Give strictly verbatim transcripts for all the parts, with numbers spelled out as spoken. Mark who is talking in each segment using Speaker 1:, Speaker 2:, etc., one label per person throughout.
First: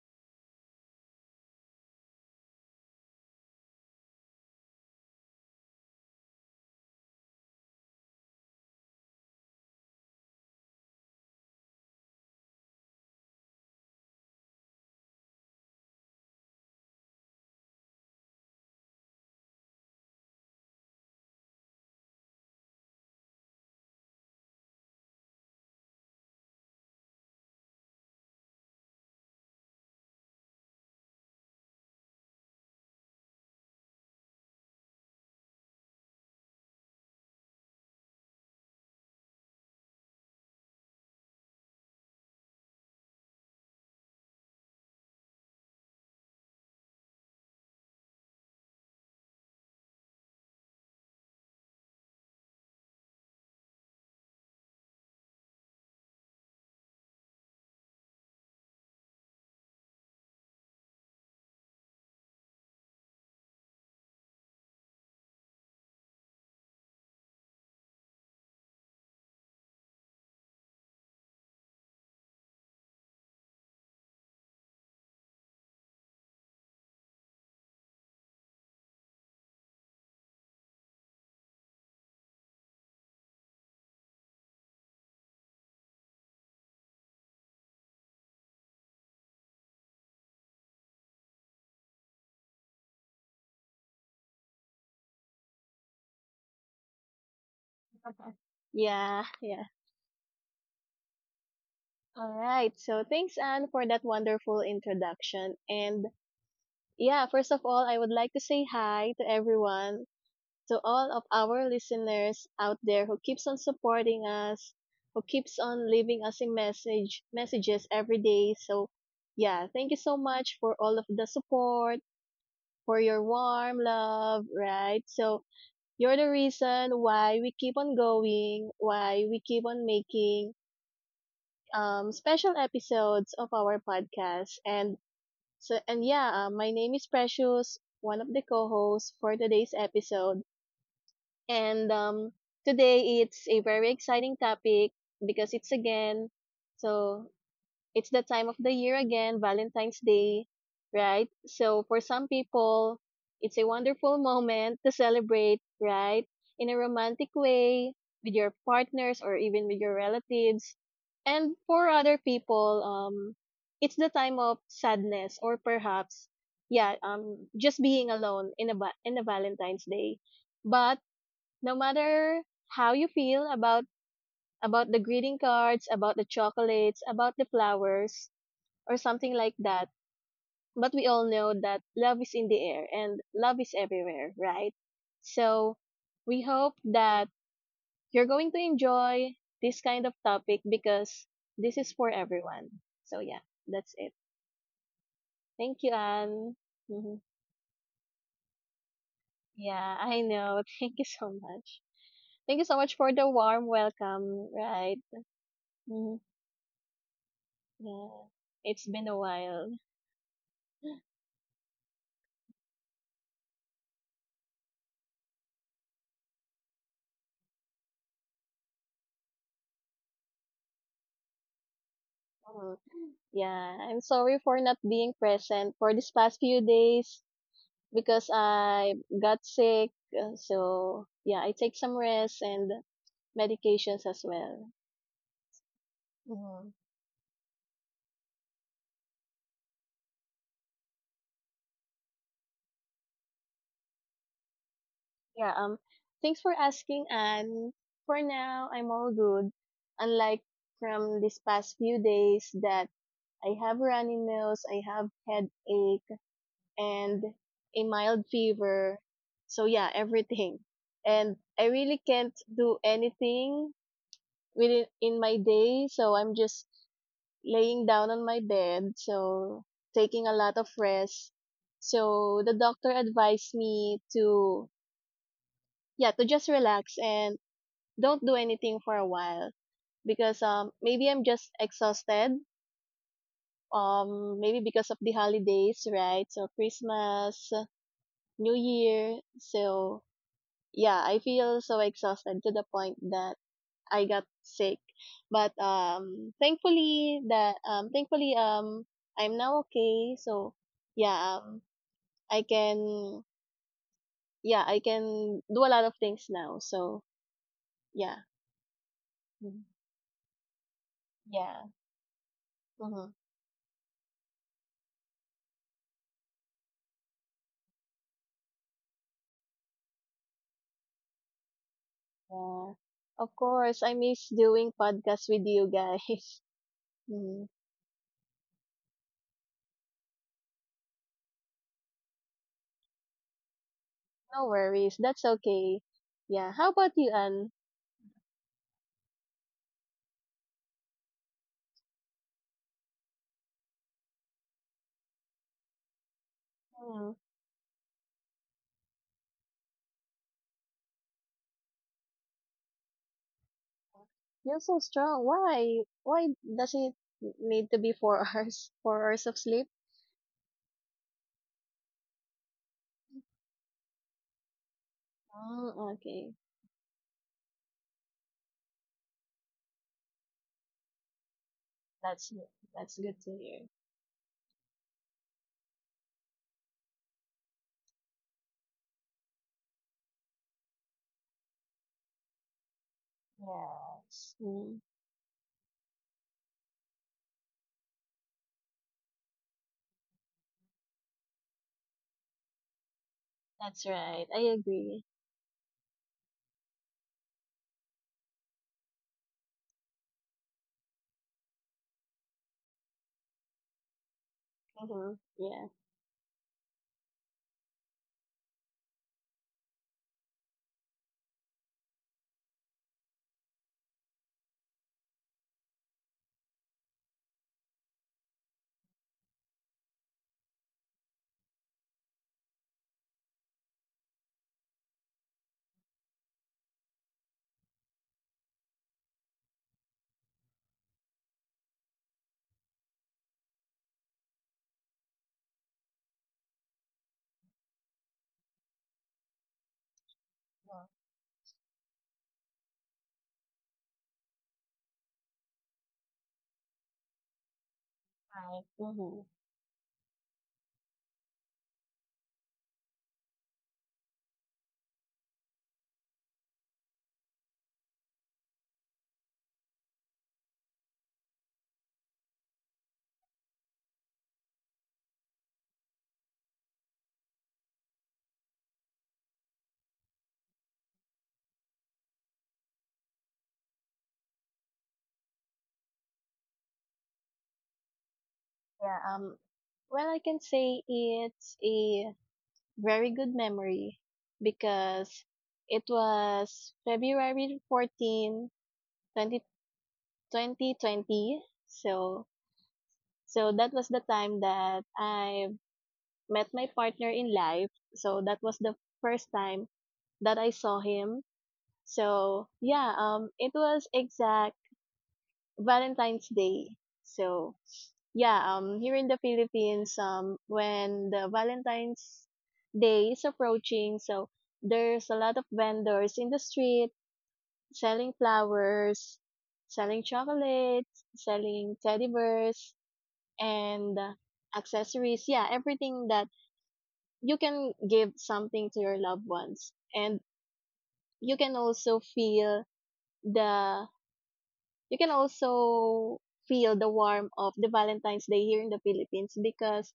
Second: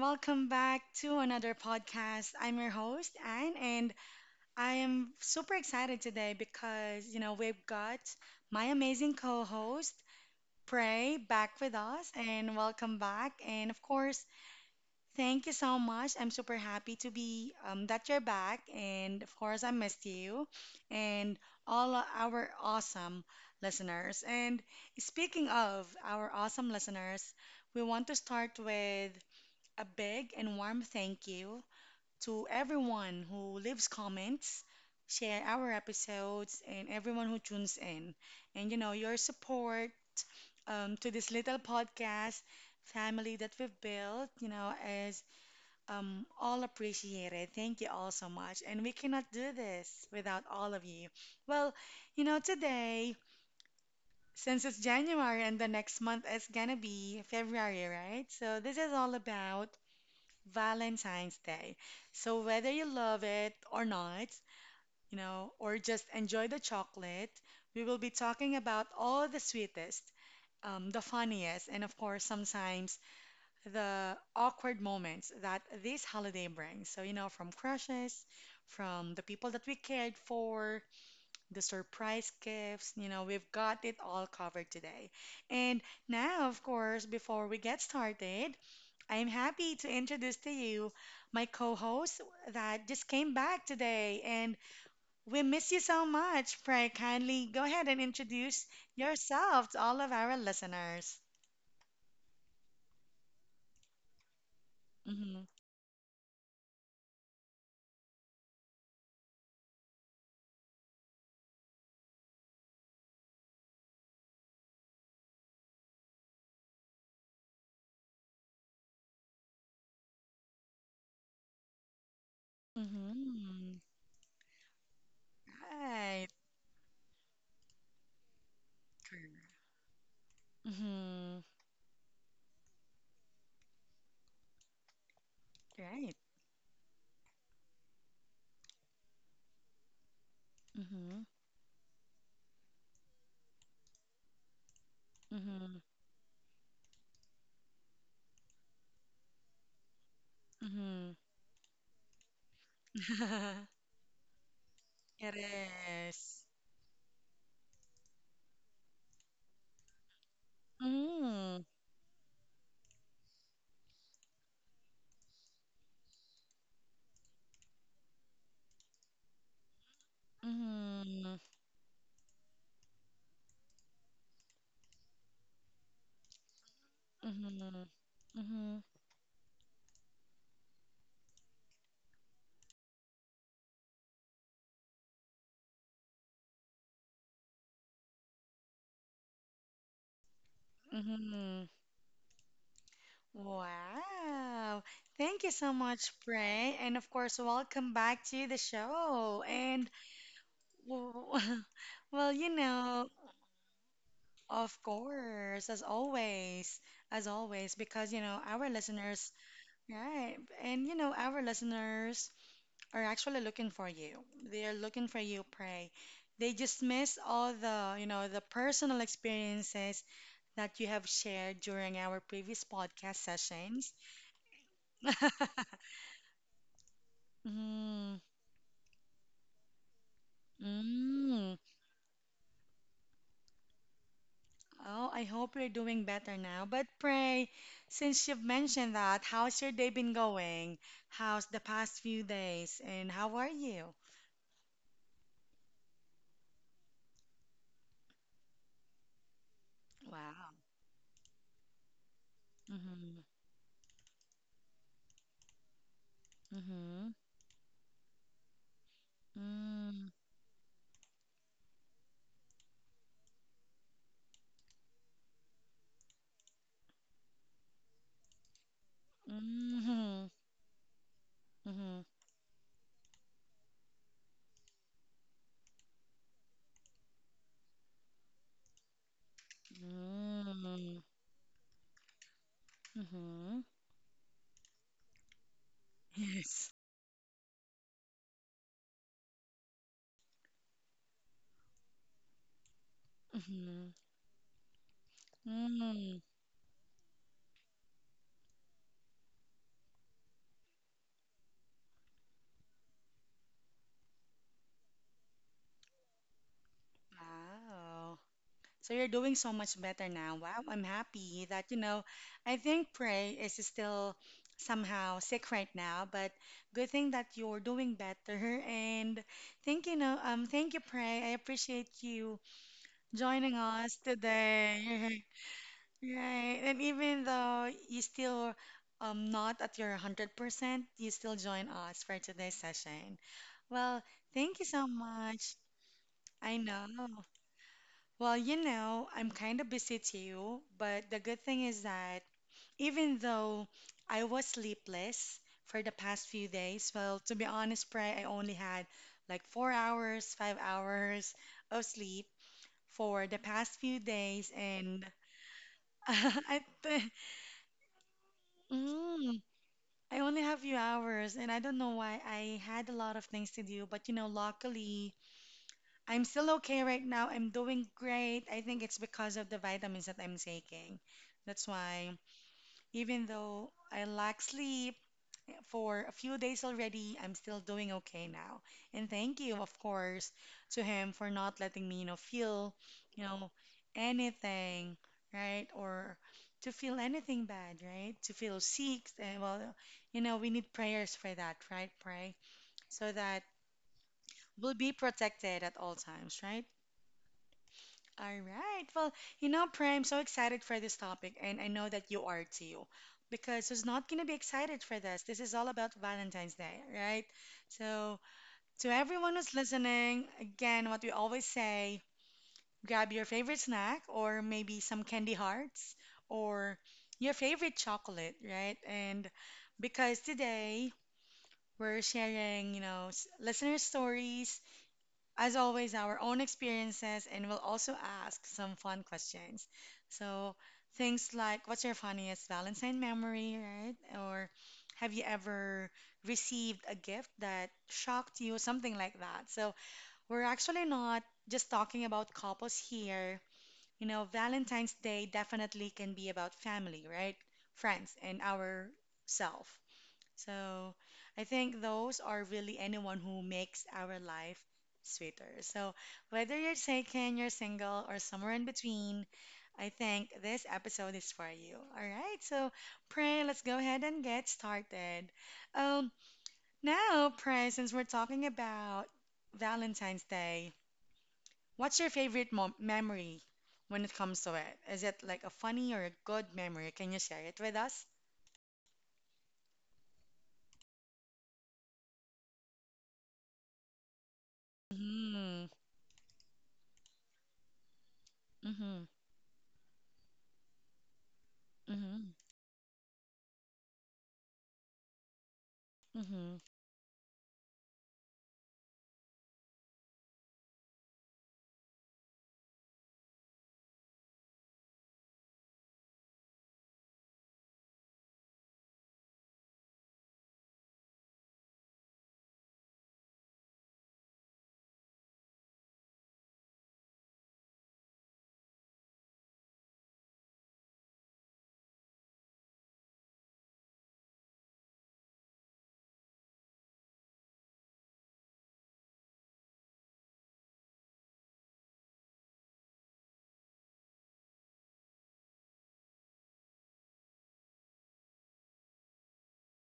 Speaker 1: welcome back to another podcast. I'm your host, Anne, and I am super excited today because, you know, we've got my amazing co host, Prey, back with us, and welcome back. And of course, thank you so much. I'm super happy to be um, that you're back, and of course, I missed you and all our awesome listeners. And speaking of our awesome listeners, we want to start with a big and warm thank you to everyone who leaves comments, share our episodes, and everyone who tunes in. And you know, your support um, to this little podcast family that we've built, you know, is um, all appreciated. Thank you all so much. And we cannot do this without all of you. Well, you know, today, since it's January and the next month is gonna be February, right? So this is all about Valentine's Day. So whether you love it or not, you know, or just enjoy the chocolate, we will be talking about all the sweetest, um, the funniest, and of course, sometimes the awkward moments that this holiday brings. So, you know, from crushes, from the people that we cared for, the surprise gifts. You know, we've got it all covered today. And now, of course, before we get started, I'm happy to introduce to you my co-host that just came back today, and we miss you so much. Pray kindly go ahead and introduce
Speaker 2: Yeah, yeah.
Speaker 1: yourself to all of our listeners.
Speaker 2: All right. So thanks, Anne, for that wonderful
Speaker 1: Mm-hmm.
Speaker 2: introduction. And yeah, first of all, I would like to say hi to everyone, to all of our listeners out there who keeps on supporting us, who keeps on leaving us a message, messages every day. So yeah, thank you so much for all of the support, for your warm
Speaker 1: Mm-hmm.
Speaker 2: love, right? So you're the
Speaker 1: Right.
Speaker 2: reason why we keep on going, why we keep on making
Speaker 1: Mm-hmm.
Speaker 2: um, special episodes of our podcast. And so, and
Speaker 1: Right.
Speaker 2: yeah, uh, my name is Precious, one of the co-hosts for today's episode.
Speaker 1: Mm-hmm.
Speaker 2: And um, today it's a very exciting topic because it's again so it's that time of the year again, Valentine's Day,
Speaker 1: Mm-hmm.
Speaker 2: right? So for some people, it's
Speaker 1: Mm-hmm.
Speaker 2: a wonderful moment to
Speaker 1: It
Speaker 2: celebrate, right?
Speaker 1: is.
Speaker 2: In a romantic way with your partners or even with your relatives. And
Speaker 1: Mm.
Speaker 2: for other people, um, it's the time of sadness or perhaps, yeah, um, just being alone in a va- in a Valentine's Day. But
Speaker 1: Mhm.
Speaker 2: no matter how you feel about about the greeting cards, about the chocolates, about the
Speaker 1: Mhm.
Speaker 2: flowers,
Speaker 1: Mhm.
Speaker 2: or something like that. But we all know that love is in the air and love is everywhere, right? So we hope that you're going to enjoy this kind of topic because
Speaker 1: Mhm.
Speaker 2: this is for everyone. So yeah, that's it.
Speaker 1: Wow. Thank you so
Speaker 2: Thank you,
Speaker 1: much,
Speaker 2: Anne.
Speaker 1: Pray. And of
Speaker 2: Mhm.
Speaker 1: course, welcome back to the show. And
Speaker 2: Yeah, I know. Thank you so
Speaker 1: w-
Speaker 2: much.
Speaker 1: well, you
Speaker 2: Thank you so much
Speaker 1: know,
Speaker 2: for the warm welcome,
Speaker 1: of
Speaker 2: right?
Speaker 1: course, as
Speaker 2: Mhm.
Speaker 1: always, as always,
Speaker 2: Yeah,
Speaker 1: because you know, our
Speaker 2: it's been a
Speaker 1: listeners,
Speaker 2: while.
Speaker 1: right? And you know, our listeners are actually looking for you. They are looking for you, Pray. They just miss all the, you know, the personal experiences that you have shared during our previous
Speaker 2: Mhm.
Speaker 1: podcast
Speaker 2: Yeah,
Speaker 1: sessions.
Speaker 2: I'm sorry for not being present for these past few days,
Speaker 1: Mm,
Speaker 2: because I got sick. uh, So yeah, I
Speaker 1: mm.
Speaker 2: take some rest and medications as well.
Speaker 1: Oh, I hope you're doing better now.
Speaker 2: Hmm.
Speaker 1: But pray, since you've mentioned that, how's your day been going? How's the past few days? And how are you?
Speaker 2: Yeah. Um. Thanks for asking, and for now I'm all good. Unlike
Speaker 1: Wow.
Speaker 2: from these past few days that
Speaker 1: Mm-hmm.
Speaker 2: I have runny nose, I have headache,
Speaker 1: Mm-hmm.
Speaker 2: and a mild fever. So yeah, everything. And I really can't do anything within in my day. So I'm just laying down on my bed, so taking
Speaker 1: Mm-hmm.
Speaker 2: a lot of rest.
Speaker 1: Mm-hmm.
Speaker 2: So the doctor advised me to yeah, to just relax and don't do anything for a while because um
Speaker 1: Mm-hmm.
Speaker 2: maybe I'm just exhausted.
Speaker 1: Mm-hmm.
Speaker 2: Um maybe because of the holidays, right? So
Speaker 1: Yes.
Speaker 2: Christmas, New Year. So yeah, I feel so exhausted to the point that
Speaker 1: Mm-hmm.
Speaker 2: I got sick. But
Speaker 1: Mm.
Speaker 2: um thankfully that um thankfully um I'm now okay. So yeah, um I can yeah, I can do a lot of things now. So yeah.
Speaker 1: Wow. So you're doing so
Speaker 2: Mhm.
Speaker 1: much better now. Wow, I'm happy
Speaker 2: Yeah.
Speaker 1: that, you know, I think
Speaker 2: Mm-hmm.
Speaker 1: Prey is still somehow sick right now, but good thing that you're doing better. And thank you, no, um, thank you, Prey. I appreciate you
Speaker 2: Yeah. Of
Speaker 1: joining
Speaker 2: course, I
Speaker 1: us
Speaker 2: miss doing podcasts
Speaker 1: today.
Speaker 2: with you guys.
Speaker 1: Right. And even
Speaker 2: Mm,
Speaker 1: though you still um not at your one hundred percent, you still join us for today's session. Well,
Speaker 2: no
Speaker 1: thank you so
Speaker 2: worries. That's
Speaker 1: much.
Speaker 2: okay. Yeah.
Speaker 1: I
Speaker 2: How about you,
Speaker 1: know.
Speaker 2: Anne?
Speaker 1: Well, you know, I'm kind of busy too, but the good thing is that even though I was sleepless for the past few days,
Speaker 2: Mm,
Speaker 1: well, to be honest, Pray, I only had like four hours, five hours of sleep for the past few days,
Speaker 2: you're so
Speaker 1: and
Speaker 2: strong. Why? Why
Speaker 1: I,
Speaker 2: does it
Speaker 1: th-
Speaker 2: need to be four hours? Four hours of
Speaker 1: mm,
Speaker 2: sleep?
Speaker 1: I only have few hours, and I don't know why I had a lot of things to do, but you know, luckily.
Speaker 2: Mm,
Speaker 1: I'm
Speaker 2: okay.
Speaker 1: still okay right now. I'm doing great. I think it's because of the vitamins that I'm taking. That's why,
Speaker 2: That's that's good to
Speaker 1: even
Speaker 2: hear.
Speaker 1: though I lack sleep for a few days already, I'm still doing okay now. And thank you, of course, to him for not letting me, you know, feel, you know,
Speaker 2: Yes. Mm,
Speaker 1: anything, right? Or to feel anything bad, right? To feel sick. eh, Well, you know, we need prayers for that, right? Pray so that
Speaker 2: that's right. I
Speaker 1: we'll be
Speaker 2: agree.
Speaker 1: protected at all times, right? All right. Well, you know, Prime, so excited for this topic, and I know that you are too. Because who's not going to be excited for
Speaker 2: Mm-hmm.
Speaker 1: this? This is
Speaker 2: Yeah.
Speaker 1: all about Valentine's Day, right? So, to everyone who's listening, again, what we always say grab your favorite snack or maybe some candy hearts or your favorite chocolate, right? And because today we're sharing, you know, s- listener stories as always, our own experiences, and we'll also ask some fun questions. So, things like what's your funniest Valentine memory, right? Or have you ever received a gift that shocked you, something like that. So, we're
Speaker 2: Yeah.
Speaker 1: actually not just talking about couples here. You know, Valentine's Day definitely can be about family, right? Friends, and
Speaker 2: Right.
Speaker 1: our
Speaker 2: Mm-hmm.
Speaker 1: self. So I think those are really anyone who makes our life sweeter. So whether you're taken, you're single, or somewhere in between, I think this episode is for you. All right, so Pray, let's go ahead and get started. Um, Now, Pray, since we're talking about Valentine's Day, what's your favorite mom memory when it comes to it? Is it like a funny or a good memory? Can you share it with us?
Speaker 2: Yeah. Um. Well, I can say it's a very good memory because
Speaker 1: Mm-hmm.
Speaker 2: it was February fourteenth, 20,
Speaker 1: Mm-hmm.
Speaker 2: twenty twenty. So so that was the time that I met
Speaker 1: Mm-hmm.
Speaker 2: my partner in life. So that was the first time that I saw him. So yeah, um, it was exact Valentine's Day. So yeah, um, here in the Philippines, um, when the Valentine's Day is approaching, so there's a lot of vendors in the street selling flowers, selling chocolates, selling teddy bears, and uh, accessories. Yeah, everything that you can give something to your loved ones, and you can also feel the you can also feel the warmth of the Valentine's Day here in the Philippines because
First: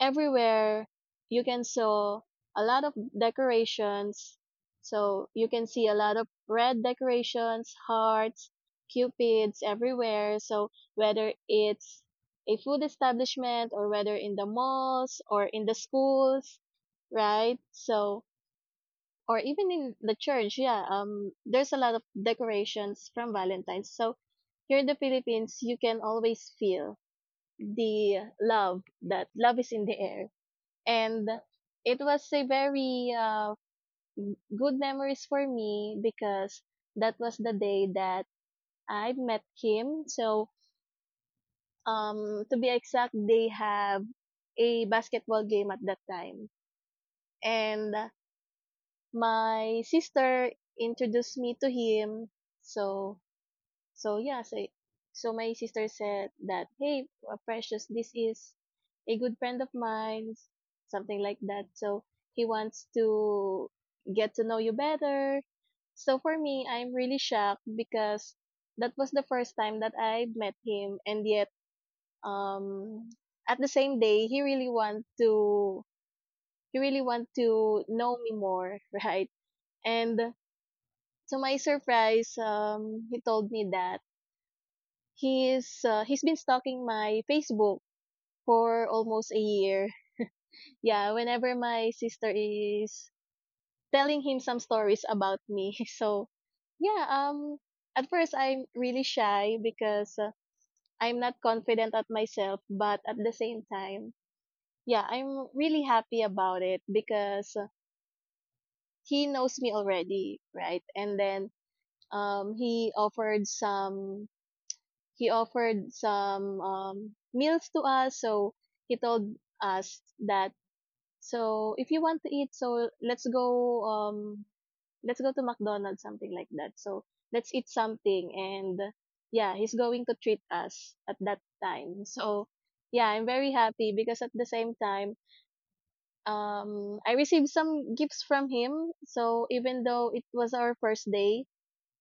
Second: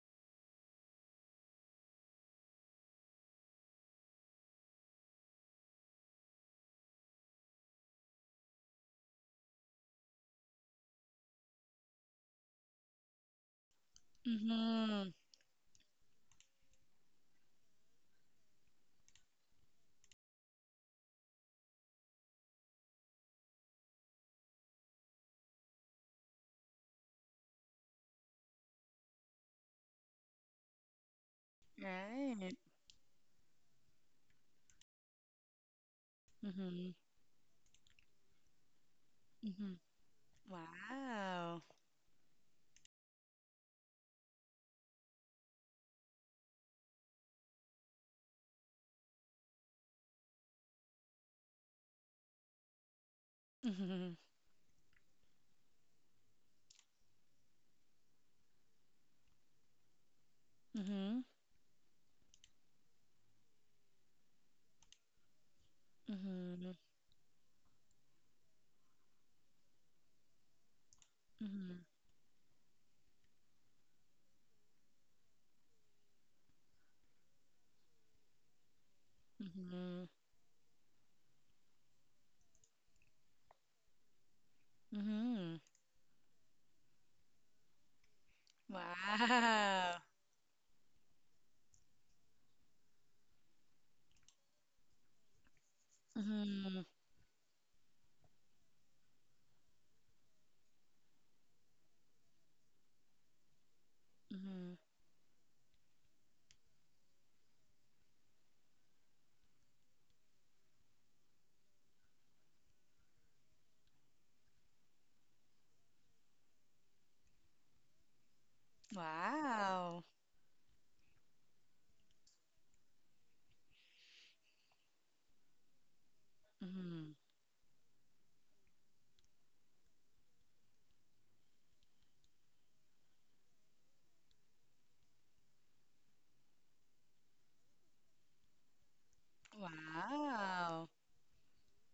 Speaker 2: everywhere you can saw a lot of decorations. So you can see a lot of red decorations, hearts, cupids everywhere. So whether it's a food establishment or whether in the
Speaker 1: Mm-hmm.
Speaker 2: malls or in the schools, right? So or even in the church, yeah, um, there's a lot of decorations from Valentine's. So here in the Philippines, you can always feel the love that love is in the air, and it was a
Speaker 1: Right.
Speaker 2: very uh, good memories for me because
Speaker 1: Mm-hmm.
Speaker 2: that was the day that I met
Speaker 1: Mm-hmm.
Speaker 2: him. So
Speaker 1: Wow.
Speaker 2: um, to be exact, they have a basketball game at that time, and my sister introduced me to him. So so
Speaker 1: Mhm,
Speaker 2: yeah, so so my sister said that, "Hey, uh, Precious, this is a good friend of mine," something
Speaker 1: mhm,
Speaker 2: like that. So he wants to get to know you better. So for me,
Speaker 1: mhm,
Speaker 2: I'm really shocked because that was the first time that I met him and yet
Speaker 1: mhm,
Speaker 2: um at the same day he really want to he really want to know me more, right?
Speaker 1: mhm,
Speaker 2: And to my surprise, um, he told me that
Speaker 1: mhm,
Speaker 2: he's uh, he's been stalking my Facebook for almost a year.
Speaker 1: Wow.
Speaker 2: Yeah, whenever my sister is telling him some stories about me, so
Speaker 1: Mhm,
Speaker 2: yeah, um, at first I'm really shy because uh, I'm not confident at myself, but at the same time,
Speaker 1: mhm,
Speaker 2: yeah, I'm really happy about it because uh, he knows me already, right? And then um, he offered some he offered some um, meals to us. So he told us
Speaker 1: Wow.
Speaker 2: that so if you want to eat, so let's go um let's go to McDonald's something like that. So
Speaker 1: Mhm,
Speaker 2: let's eat something and yeah, he's going to treat us at that time. So yeah, I'm very happy because at the same time um I received some gifts from him. So even though it was our
Speaker 1: Wow.
Speaker 2: first day,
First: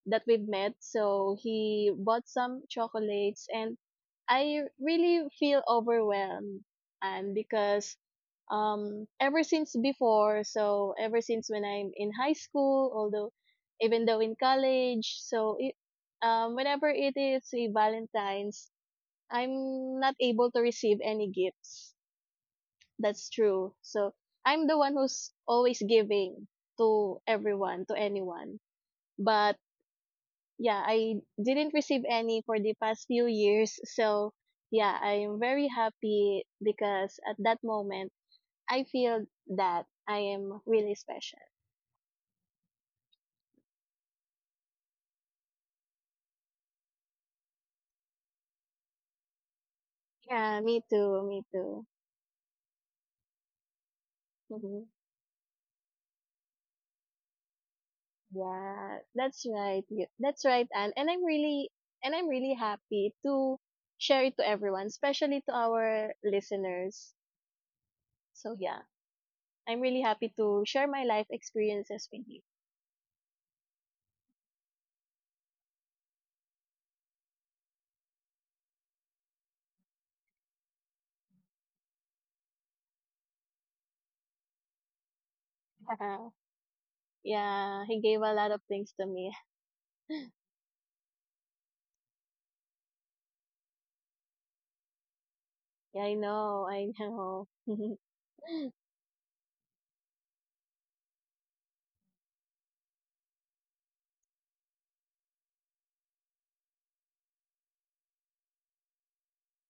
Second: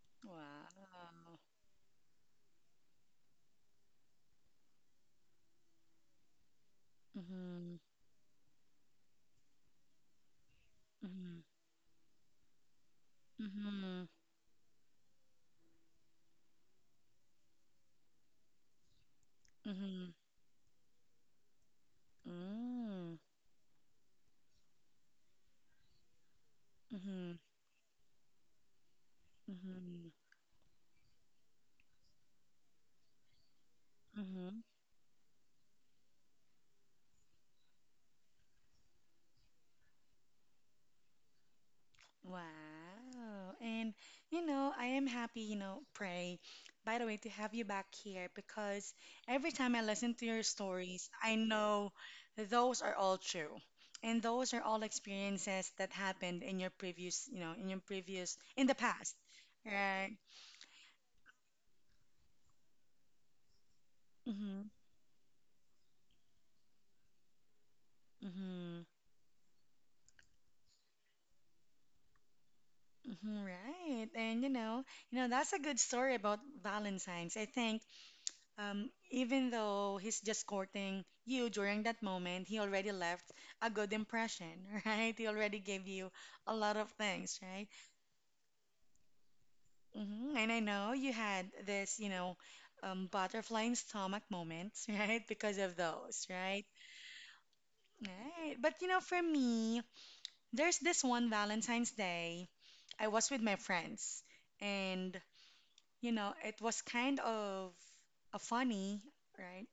Speaker 2: that we've
Speaker 1: Wow.
Speaker 2: met. So he bought some chocolates and I really feel overwhelmed and
Speaker 1: Mhm,
Speaker 2: because um ever since before, so ever
Speaker 1: mhm,
Speaker 2: since when I'm in high school, although even
Speaker 1: mhm,
Speaker 2: though in college, so it, um whenever it is a Valentine's, I'm
Speaker 1: mhm,
Speaker 2: not able to receive any gifts.
Speaker 1: mm,
Speaker 2: That's true. So I'm the one who's always giving to
Speaker 1: mhm,
Speaker 2: everyone, to anyone. But
Speaker 1: mhm,
Speaker 2: yeah, I didn't receive any for the past few years. So,
Speaker 1: mhm,
Speaker 2: yeah, I'm very happy because at that moment, I feel that I am really special.
Speaker 1: Wow. And you know, I am happy, you know, Pray, by the way, to have you back here because every time I listen to your
Speaker 2: Yeah, me
Speaker 1: stories,
Speaker 2: too,
Speaker 1: I
Speaker 2: me too.
Speaker 1: know those are all true. And those are all
Speaker 2: Mhm.
Speaker 1: experiences that happened in your previous, you know, in your previous, in the
Speaker 2: Yeah,
Speaker 1: past,
Speaker 2: that's right. you-
Speaker 1: right?
Speaker 2: That's right, Anne. And I'm really and I'm really happy to share it to
Speaker 1: Mm-hmm.
Speaker 2: everyone, especially to our listeners. So,
Speaker 1: Mm-hmm.
Speaker 2: yeah, I'm really happy to share my life experiences with you.
Speaker 1: Mm-hmm, right. And you know, you know, that's a good story about Valentine's. I think Um, even though he's just courting you during that moment, he already left a good impression, right? He already gave you a lot of things, right?
Speaker 2: Yeah, he gave a lot of things to me.
Speaker 1: Hmm. And I know you had this, you know, um, butterfly in stomach moments, right? Because of
Speaker 2: Yeah, I
Speaker 1: those, right?
Speaker 2: know, I know. Hmm.
Speaker 1: Right. But you know, for me, there's this one Valentine's Day. I was with my friends, and you know, it was kind of a funny, right?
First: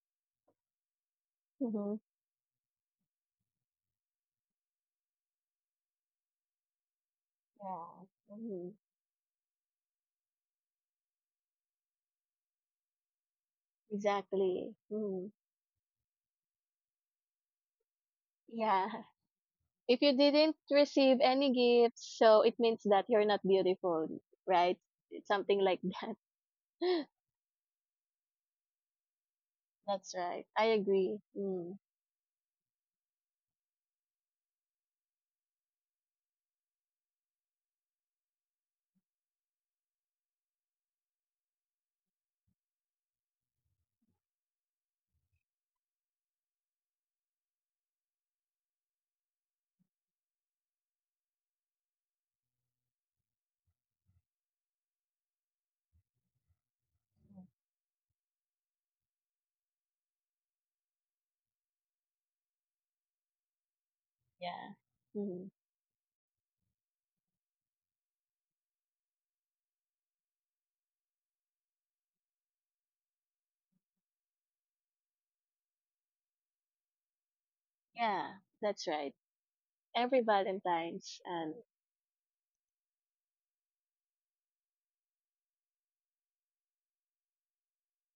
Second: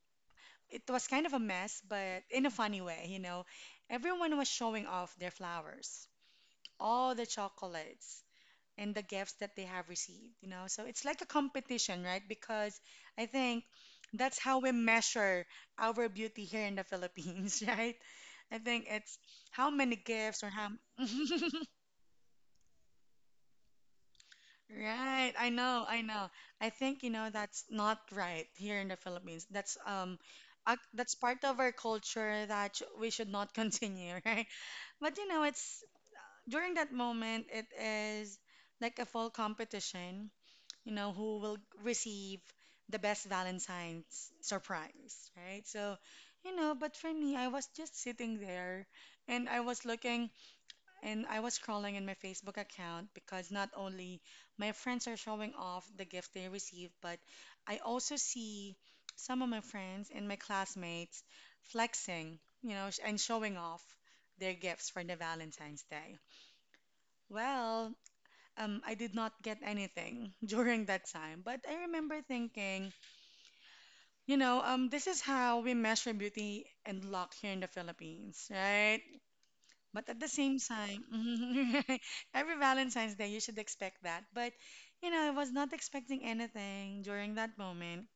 Speaker 1: It was kind of a mess,
Speaker 2: Yeah.
Speaker 1: but in a funny way, you know. Everyone was showing off their flowers, all the chocolates,
Speaker 2: Hmm.
Speaker 1: and the gifts that they have received, you know. So it's like a competition, right? Because I think that's how we
Speaker 2: Exactly. Hmm.
Speaker 1: measure our beauty here in the Philippines, right? I think
Speaker 2: Yeah.
Speaker 1: it's how many
Speaker 2: If you
Speaker 1: gifts or
Speaker 2: didn't
Speaker 1: how
Speaker 2: receive any gifts, so it means that you're not beautiful, right? It's
Speaker 1: right, I
Speaker 2: something like
Speaker 1: know, I
Speaker 2: that.
Speaker 1: know. I think you know that's not right here in the Philippines. That's
Speaker 2: That's
Speaker 1: um
Speaker 2: right. I
Speaker 1: ac that's
Speaker 2: agree.
Speaker 1: part of our
Speaker 2: Mm.
Speaker 1: culture that sh we should not continue, right? But you know, it's during that moment it is like a full competition, you know, who will receive the best Valentine's surprise, right? So, you know, but for me, I was just sitting there and I was looking and I was scrolling in my Facebook account because not only my friends are showing off the gift they receive, but I also see some of my friends and my classmates flexing, you know, sh- and showing off their
Speaker 2: Yeah.
Speaker 1: gifts for the
Speaker 2: Hmm.
Speaker 1: Valentine's Day. Well, um, I did not get anything during that time, but I remember thinking, you know, um, this is how we measure beauty and luck here in the
Speaker 2: Yeah,
Speaker 1: Philippines,
Speaker 2: that's
Speaker 1: right?
Speaker 2: right.
Speaker 1: But
Speaker 2: Every
Speaker 1: at the same time,
Speaker 2: Valentine's and
Speaker 1: every Valentine's Day, you should expect that. But, you know, I was not expecting anything during that moment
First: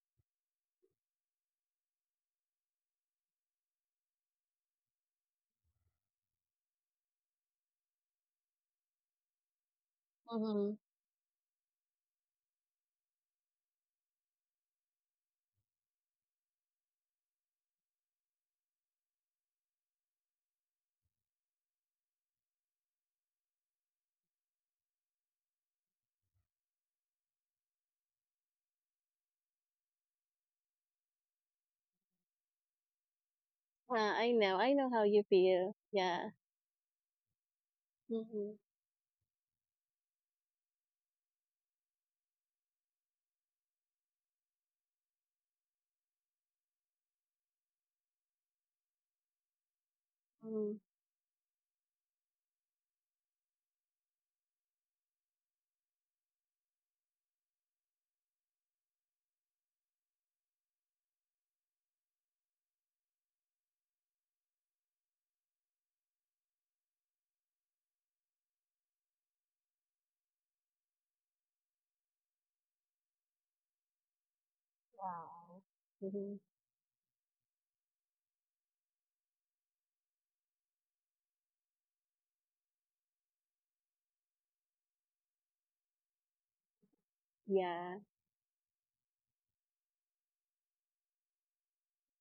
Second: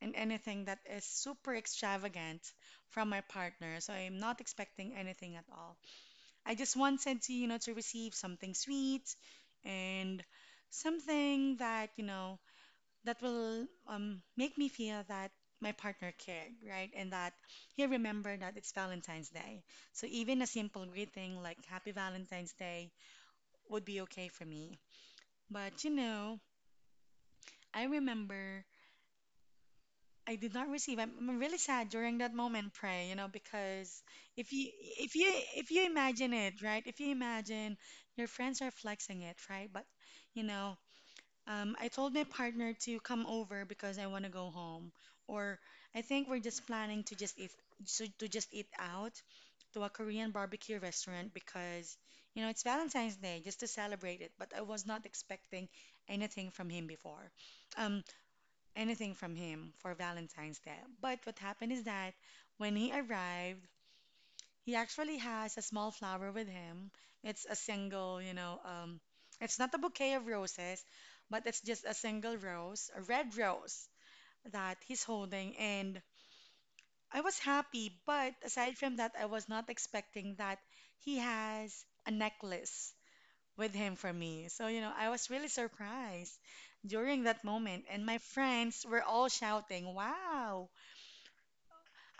Speaker 1: and anything that is super extravagant from my partner. So I'm not expecting anything at all. I just wanted to, you know, to receive something sweet and
Speaker 2: hmm
Speaker 1: something that, you know, that will um, make me feel that my partner cared, right? And that he remembered that it's Valentine's Day. So even a simple greeting like Happy Valentine's Day would be okay for me. But you know, I remember I did not receive. I'm, I'm really sad during that moment, pray, you know, because
Speaker 2: yeah, I
Speaker 1: if
Speaker 2: know.
Speaker 1: you
Speaker 2: I know how
Speaker 1: if
Speaker 2: you
Speaker 1: you if
Speaker 2: feel.
Speaker 1: you imagine
Speaker 2: Yeah.
Speaker 1: it, right? If you imagine your
Speaker 2: Hmm.
Speaker 1: friends are flexing it, right? But you know, Um, I told my partner to come over because I want to go home. Or I think we're just planning to just eat so to just eat out to a Korean barbecue
Speaker 2: Hmm.
Speaker 1: restaurant because you know it's Valentine's Day just to celebrate it. But I was not expecting anything from him before, um, anything from him for Valentine's Day. But what happened is that when he arrived, he actually has a small flower with him. It's a single, you know, um, it's not a bouquet of roses, but it's just a single rose, a red rose that he's holding. And
Speaker 2: Yeah. Hmm.
Speaker 1: I was happy, but aside from that, I was not expecting that he has a necklace with him for me. So, you know, I was really surprised during that moment.
Speaker 2: Yeah.
Speaker 1: And my friends were all shouting, "Wow,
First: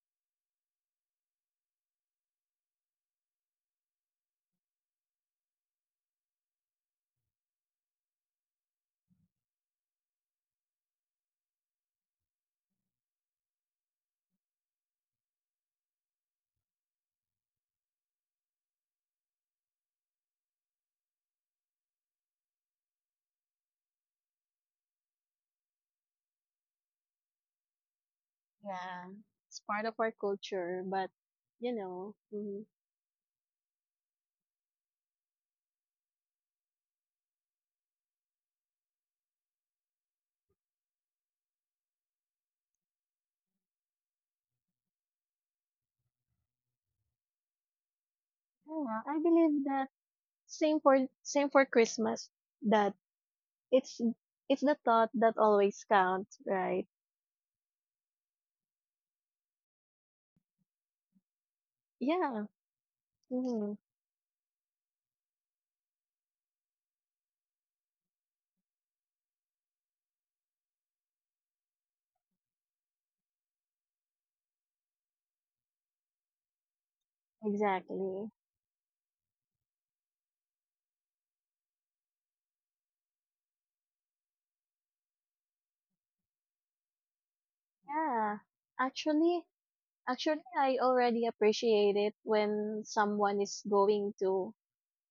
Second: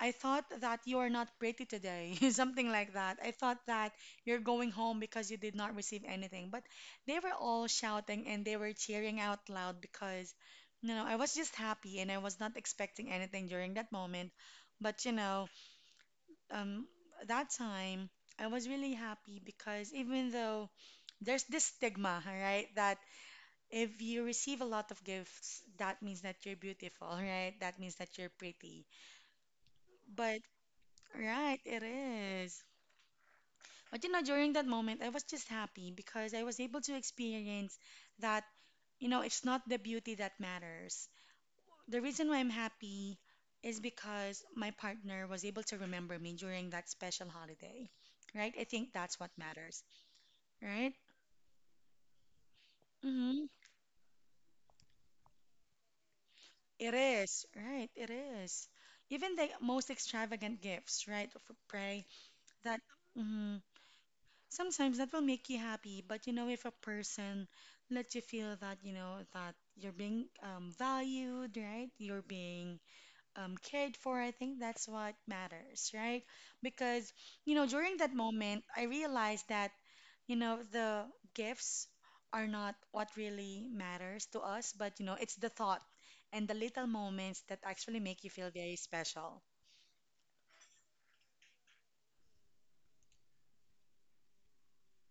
Speaker 1: I thought that you are not pretty today," something like that. I thought that you're going home because you did not receive anything. But they were all shouting and they were cheering out loud because, you know, I was just happy and I was not expecting anything during that moment. But, you know, um, that time I was really happy because even though there's this stigma, right, that if you receive a lot of gifts, that means that you're beautiful, right? That means that you're pretty.
Speaker 2: Yeah, it's part of our
Speaker 1: But.
Speaker 2: culture, but
Speaker 1: Right,
Speaker 2: you
Speaker 1: it
Speaker 2: know,
Speaker 1: is.
Speaker 2: mm,
Speaker 1: But, you know, during that moment, I was just happy because I was able to experience that, you know, It's not the beauty that matters. The reason why I'm happy is because my partner was able to remember me during that special holiday, right? I
Speaker 2: I don't
Speaker 1: think
Speaker 2: know, I
Speaker 1: that's what
Speaker 2: believe
Speaker 1: matters,
Speaker 2: that same
Speaker 1: right?
Speaker 2: for same for Christmas that
Speaker 1: Mm-hmm.
Speaker 2: it's it's the thought that always counts, right?
Speaker 1: It is, right? It is. Even the most extravagant gifts, right? Of a prey
Speaker 2: Yeah,
Speaker 1: that, mm-hmm,
Speaker 2: mm,
Speaker 1: sometimes that will make you happy. But you know, if a person lets you feel that, you know, that you're being um, valued, right? You're being um, cared for, I think that's what matters, right? Because, you know, during that
Speaker 2: exactly.
Speaker 1: moment, I realized that, you know, the gifts are not what really matters to us, but, you know, it's the thought and the little moments that actually make you
Speaker 2: Yeah,
Speaker 1: feel very special.
Speaker 2: actually, actually, I already appreciate it when someone is going to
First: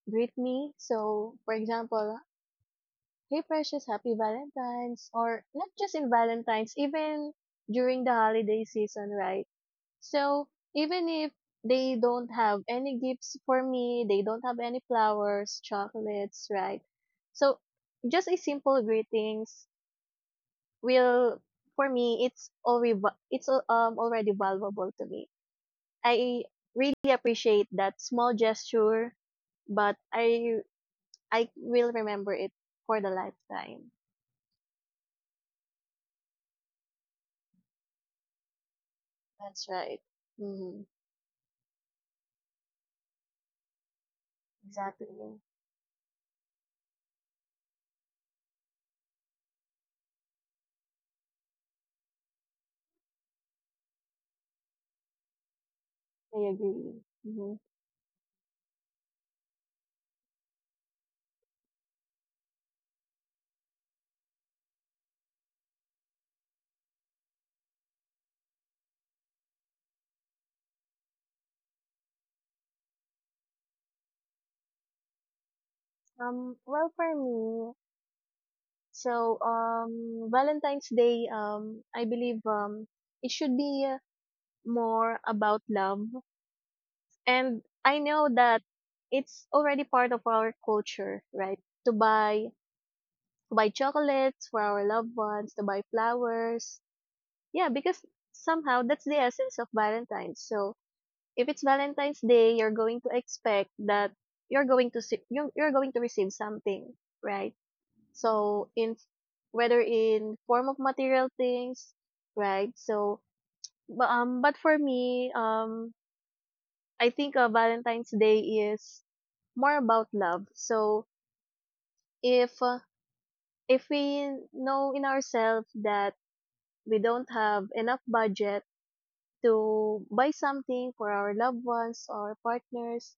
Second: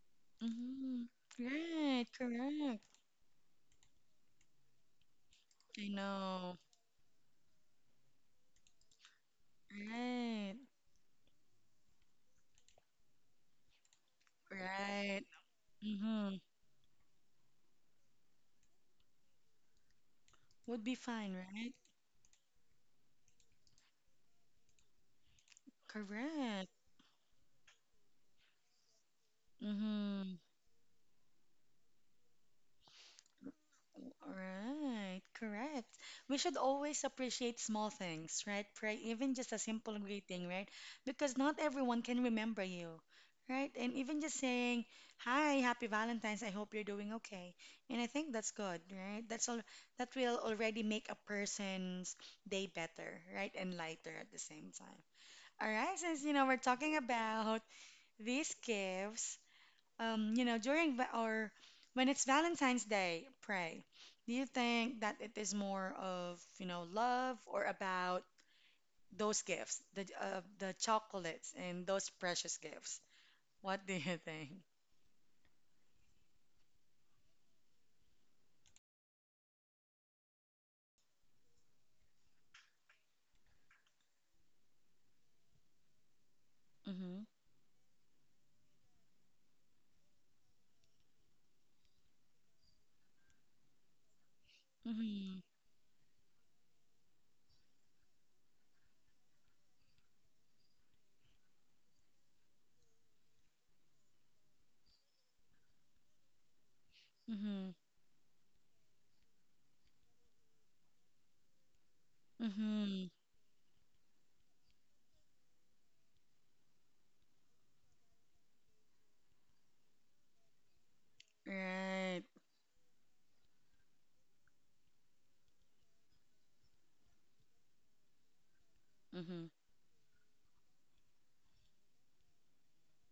Speaker 2: greet me.
Speaker 1: Mm-hmm.
Speaker 2: So, for
Speaker 1: Right,
Speaker 2: example,
Speaker 1: correct.
Speaker 2: hey Precious, happy Valentine's or not
Speaker 1: I
Speaker 2: just in
Speaker 1: know.
Speaker 2: Valentine's, even during the holiday season, right? So
Speaker 1: Right.
Speaker 2: even if they don't have any gifts for me, they don't have any
Speaker 1: Right.
Speaker 2: flowers,
Speaker 1: Mm-hmm.
Speaker 2: chocolates, right? So just a simple greetings
Speaker 1: Would be fine,
Speaker 2: will
Speaker 1: right?
Speaker 2: for me it's already it's al- um already valuable to me. I
Speaker 1: Correct.
Speaker 2: really appreciate that small gesture, but
Speaker 1: Mm-hmm.
Speaker 2: I I will remember it for the lifetime.
Speaker 1: Right. Correct. We should always appreciate small things, right? Pray, even just a
Speaker 2: That's right.
Speaker 1: simple greeting, right?
Speaker 2: Mm-hmm.
Speaker 1: Because not everyone can remember you, right? And even just saying,
Speaker 2: Exactly.
Speaker 1: "Hi, happy Valentine's. I hope you're doing okay." And I think that's good, right? That's all. That will already make a person's day better, right? And lighter at the same time. All right, since you
Speaker 2: I
Speaker 1: know we're
Speaker 2: agree.
Speaker 1: talking
Speaker 2: Mm-hmm.
Speaker 1: about these gifts, um, you know, during va- or when it's Valentine's Day, pray. Do you think that it is more of, you know, love or about those gifts, the uh, the chocolates and those precious gifts? What do you think?
Speaker 2: Um, well, for me, so, um, Valentine's Day, um, I believe, um, it should be uh, more about love.
Speaker 1: Mm-hmm.
Speaker 2: And I know that it's already part of our culture, right? To buy, to buy chocolates for our loved
Speaker 1: Mm-hmm.
Speaker 2: ones, to buy flowers. Yeah, because somehow that's the essence of Valentine's. So, if it's Valentine's Day, you're going to expect that you're going to see, you're, you're going to receive something, right?
Speaker 1: Mm-hmm.
Speaker 2: So in whether in form of material things, right?
Speaker 1: Mm-hmm.
Speaker 2: So bu- um but for me, um I think uh, Valentine's Day is more about love. So
Speaker 1: Right.
Speaker 2: if uh, if we know in ourselves that we don't have enough budget
Speaker 1: Mm-hmm.
Speaker 2: to buy something for our loved ones or partners,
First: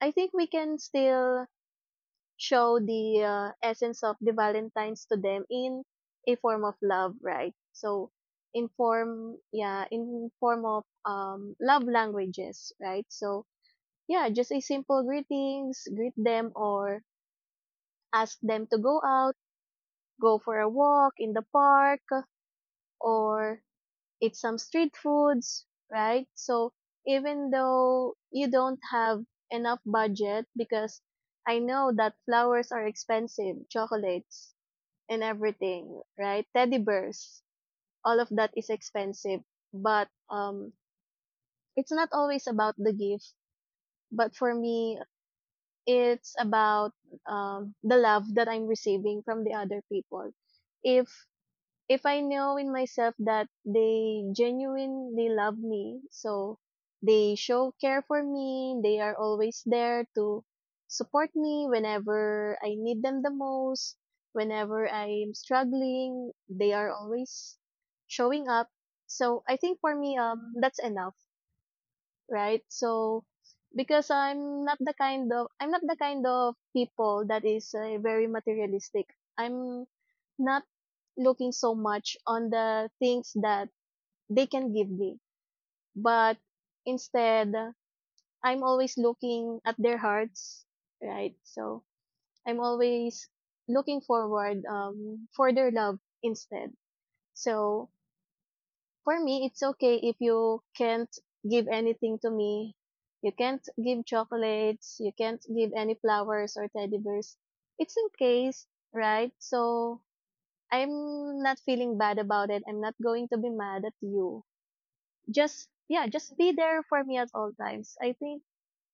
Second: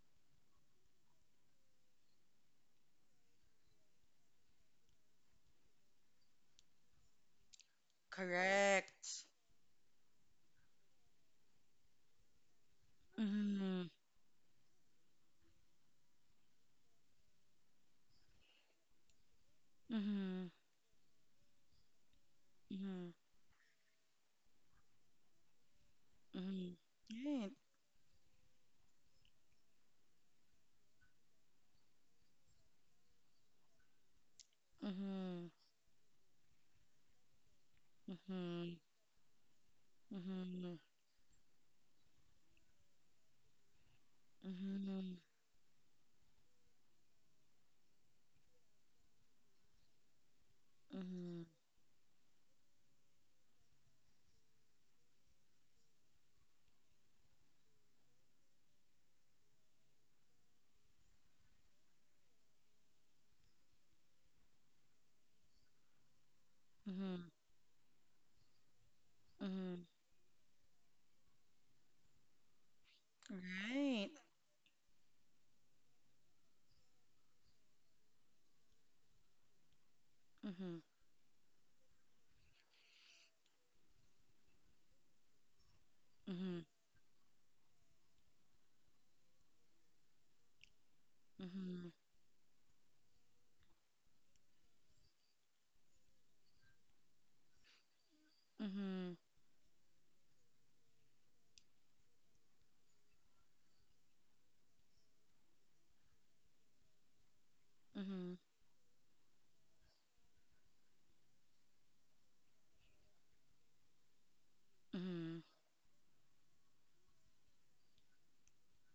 Speaker 2: I think we can still show the uh, essence of the Valentine's to them in a form of love, right? So in
Speaker 1: Correct.
Speaker 2: form, yeah, in form of um love languages, right? So
Speaker 1: Mm-hmm.
Speaker 2: yeah, just a simple greetings, greet them or ask them to go out, go
Speaker 1: Mm-hmm.
Speaker 2: for a walk in the park
Speaker 1: Mm-hmm.
Speaker 2: or eat some street foods, right? So
Speaker 1: Mm-hmm.
Speaker 2: even
Speaker 1: Right.
Speaker 2: though you don't have enough budget because I know that flowers are expensive, chocolates and
Speaker 1: Mm-hmm.
Speaker 2: everything, right? Teddy bears, all of that is
Speaker 1: Mm-hmm.
Speaker 2: expensive, but um,
Speaker 1: Mm-hmm.
Speaker 2: it's not always about the gift. But for me,
Speaker 1: Mm-hmm.
Speaker 2: it's about um, the love that I'm receiving from the other people. If if I know in myself that they genuinely love me, so they show care for me, they are always there to support me whenever I need them the most, whenever I'm struggling, they are
Speaker 1: Mm-hmm.
Speaker 2: always showing up. So I think
Speaker 1: Mm-hmm.
Speaker 2: for me, um, that's enough, right? So because
Speaker 1: Right.
Speaker 2: I'm not the kind of I'm not the kind of people that is uh, very materialistic. I'm not
Speaker 1: Mhm.
Speaker 2: looking so much on the things that they can give me, but
Speaker 1: Mhm.
Speaker 2: instead uh, I'm always looking at their hearts, right? So
Speaker 1: Mhm.
Speaker 2: I'm always looking forward um for their love instead. So
Speaker 1: Mhm.
Speaker 2: for me, it's okay if you can't give anything to me. You can't give chocolates, you can't give any flowers or teddy bears. It's okay, right? So I'm not feeling bad about it. I'm not going to be mad at you.
Speaker 1: Mhm. Mhm.
Speaker 2: Just yeah, just be there for me at all times. I think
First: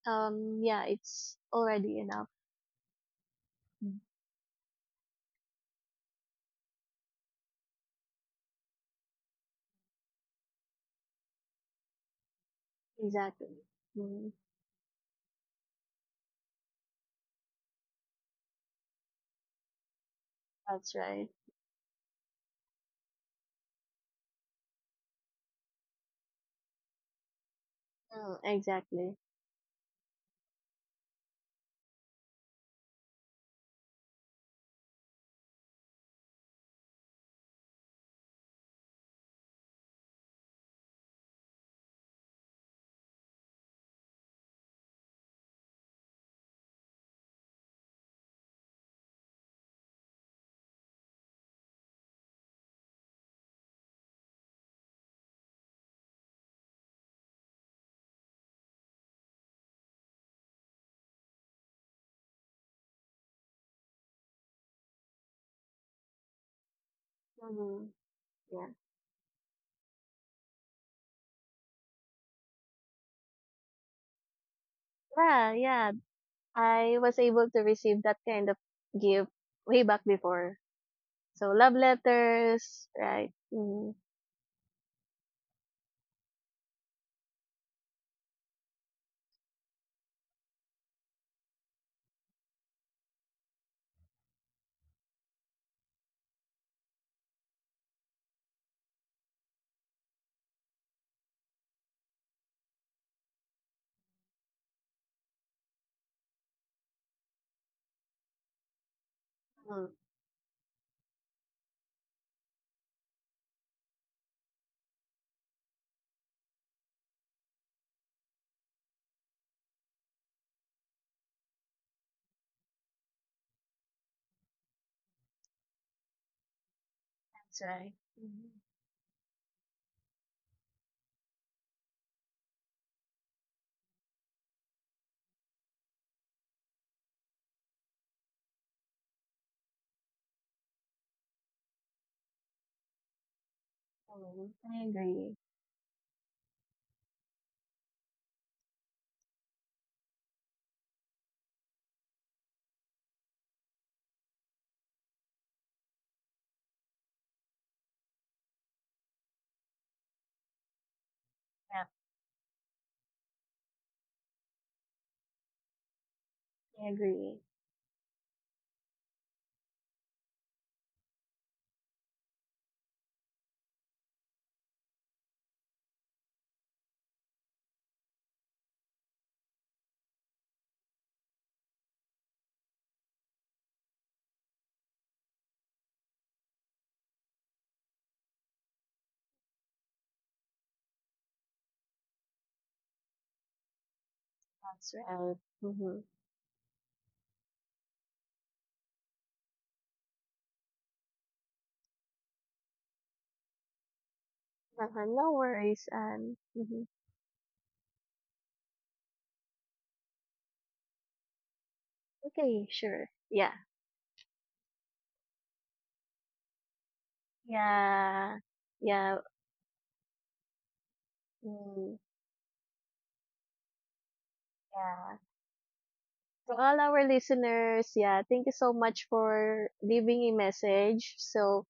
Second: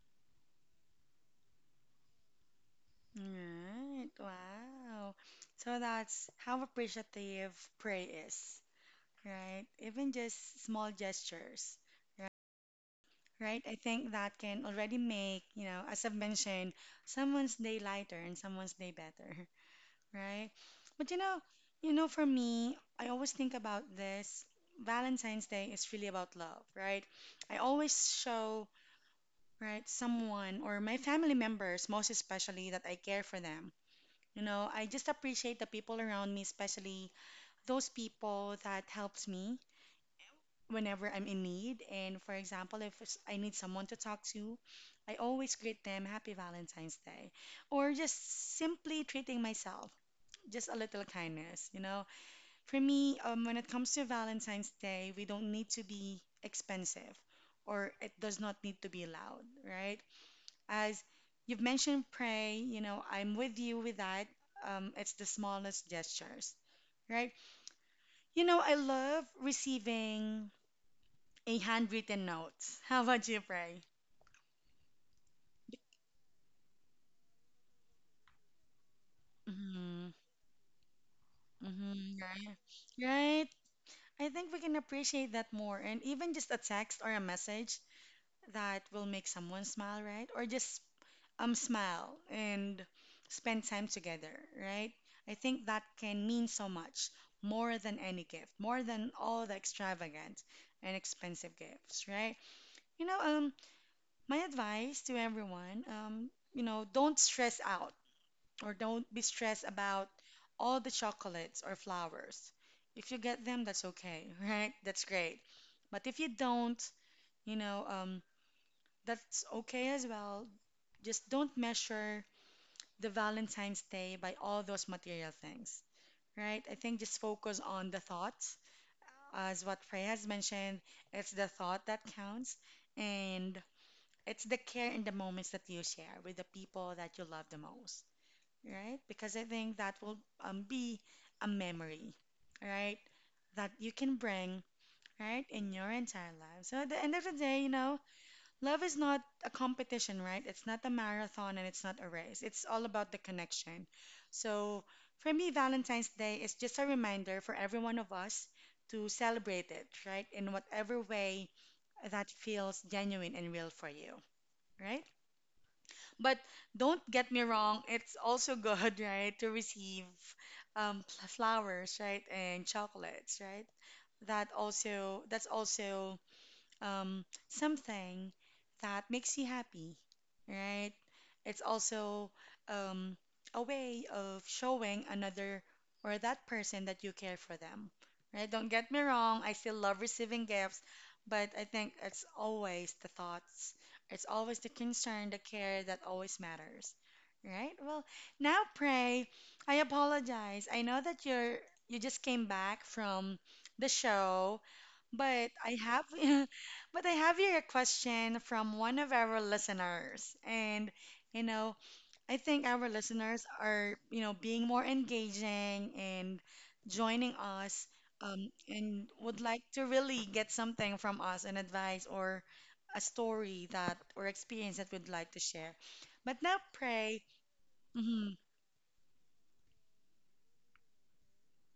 Speaker 2: um yeah, it's already enough. Mm.
Speaker 1: Right. Wow. So that's how appreciative pray is, right? Even just small gestures, right?
Speaker 2: Exactly.
Speaker 1: Right? I think
Speaker 2: Mm,
Speaker 1: that can already make, you know, as I've mentioned, someone's day lighter and someone's day better, right?
Speaker 2: that's
Speaker 1: But you
Speaker 2: right.
Speaker 1: know, you know, for me, I always think about this. Valentine's Day is really about love, right? I always
Speaker 2: Mm,
Speaker 1: show
Speaker 2: exactly.
Speaker 1: right? Someone or my family members, most especially, that I care for them. You know, I just appreciate the people around me, especially those people that helps me whenever I'm in need. And for example, if s- I need someone to talk to, I always greet them, "Happy Valentine's Day," or just simply treating myself. Just a little kindness, you know. For me, um, when it comes to Valentine's Day, we don't need to be expensive, or it does not need to be loud, right? As you've mentioned, pray, you know, I'm with you with that. Um, it's the smallest gestures, right?
Speaker 2: Hmm.
Speaker 1: You know,
Speaker 2: Yeah.
Speaker 1: I love receiving a handwritten note. How about you, pray?
Speaker 2: Yeah, yeah. I was able to receive that kind of gift way back
Speaker 1: Mm-hmm.
Speaker 2: before. So love
Speaker 1: Mm-hmm. Right.
Speaker 2: letters, right?
Speaker 1: Right.
Speaker 2: Mm-hmm.
Speaker 1: I think we can appreciate that more. And even just a text or a message that will make someone smile, right? Or just um, smile and spend time together, right? I think that can mean so much more than any gift, more than all the extravagant and expensive gifts, right? You know, um, my advice to everyone, um, you know, don't stress out or don't be stressed
Speaker 2: Mm,
Speaker 1: about all the chocolates or flowers. If you get them, that's okay, right? That's great. But if you don't, you know, um, that's okay as well. Just don't measure the Valentine's Day by all those material things, right? I think just focus
Speaker 2: that's
Speaker 1: on
Speaker 2: right.
Speaker 1: the
Speaker 2: Mm-hmm.
Speaker 1: thoughts. As what Freya has mentioned, it's the thought that counts, and it's the care in the moments that you share with the people that you love the most, right? Because I think that will um, be a memory, right? That you can
Speaker 2: Mm,
Speaker 1: bring,
Speaker 2: I agree.
Speaker 1: right, in your entire life. So at the end of the day, you know, love is not a competition, right? It's not a marathon and it's not a race. It's all about the connection. So for me, Valentine's Day is just a reminder for every one of us to celebrate it, right? In whatever way
Speaker 2: Yeah,
Speaker 1: that feels genuine and real for you, right? But
Speaker 2: I
Speaker 1: don't get me
Speaker 2: agree.
Speaker 1: wrong, it's also good, right, to receive um, pl- flowers, right, and chocolates, right? That also, that's also um, something that makes you happy, right? It's also um, a way of showing another or that person that you care for them, right? Don't get me wrong, I still love receiving gifts, but I think it's always the thoughts, it's always the
Speaker 2: That's
Speaker 1: concern, the
Speaker 2: right.
Speaker 1: care that
Speaker 2: Mm-hmm.
Speaker 1: always matters, right? Well, now, Pray, I apologize. I know that you're you just came back from the show.
Speaker 2: Uh-huh, no
Speaker 1: But I
Speaker 2: worries. Um,
Speaker 1: have
Speaker 2: mhm.
Speaker 1: But I have here a question from one of our listeners. And, you know, I think
Speaker 2: Okay,
Speaker 1: our
Speaker 2: sure.
Speaker 1: listeners
Speaker 2: Yeah,
Speaker 1: are, you know, being more engaging and joining us
Speaker 2: yeah,
Speaker 1: um, and
Speaker 2: yeah,
Speaker 1: would like to really get something from us, an
Speaker 2: mm,
Speaker 1: advice or a story that or experience that we'd
Speaker 2: yeah.
Speaker 1: like to share. But now,
Speaker 2: To all our
Speaker 1: pray.
Speaker 2: listeners, yeah,
Speaker 1: Hmm.
Speaker 2: thank you so much for leaving a message. So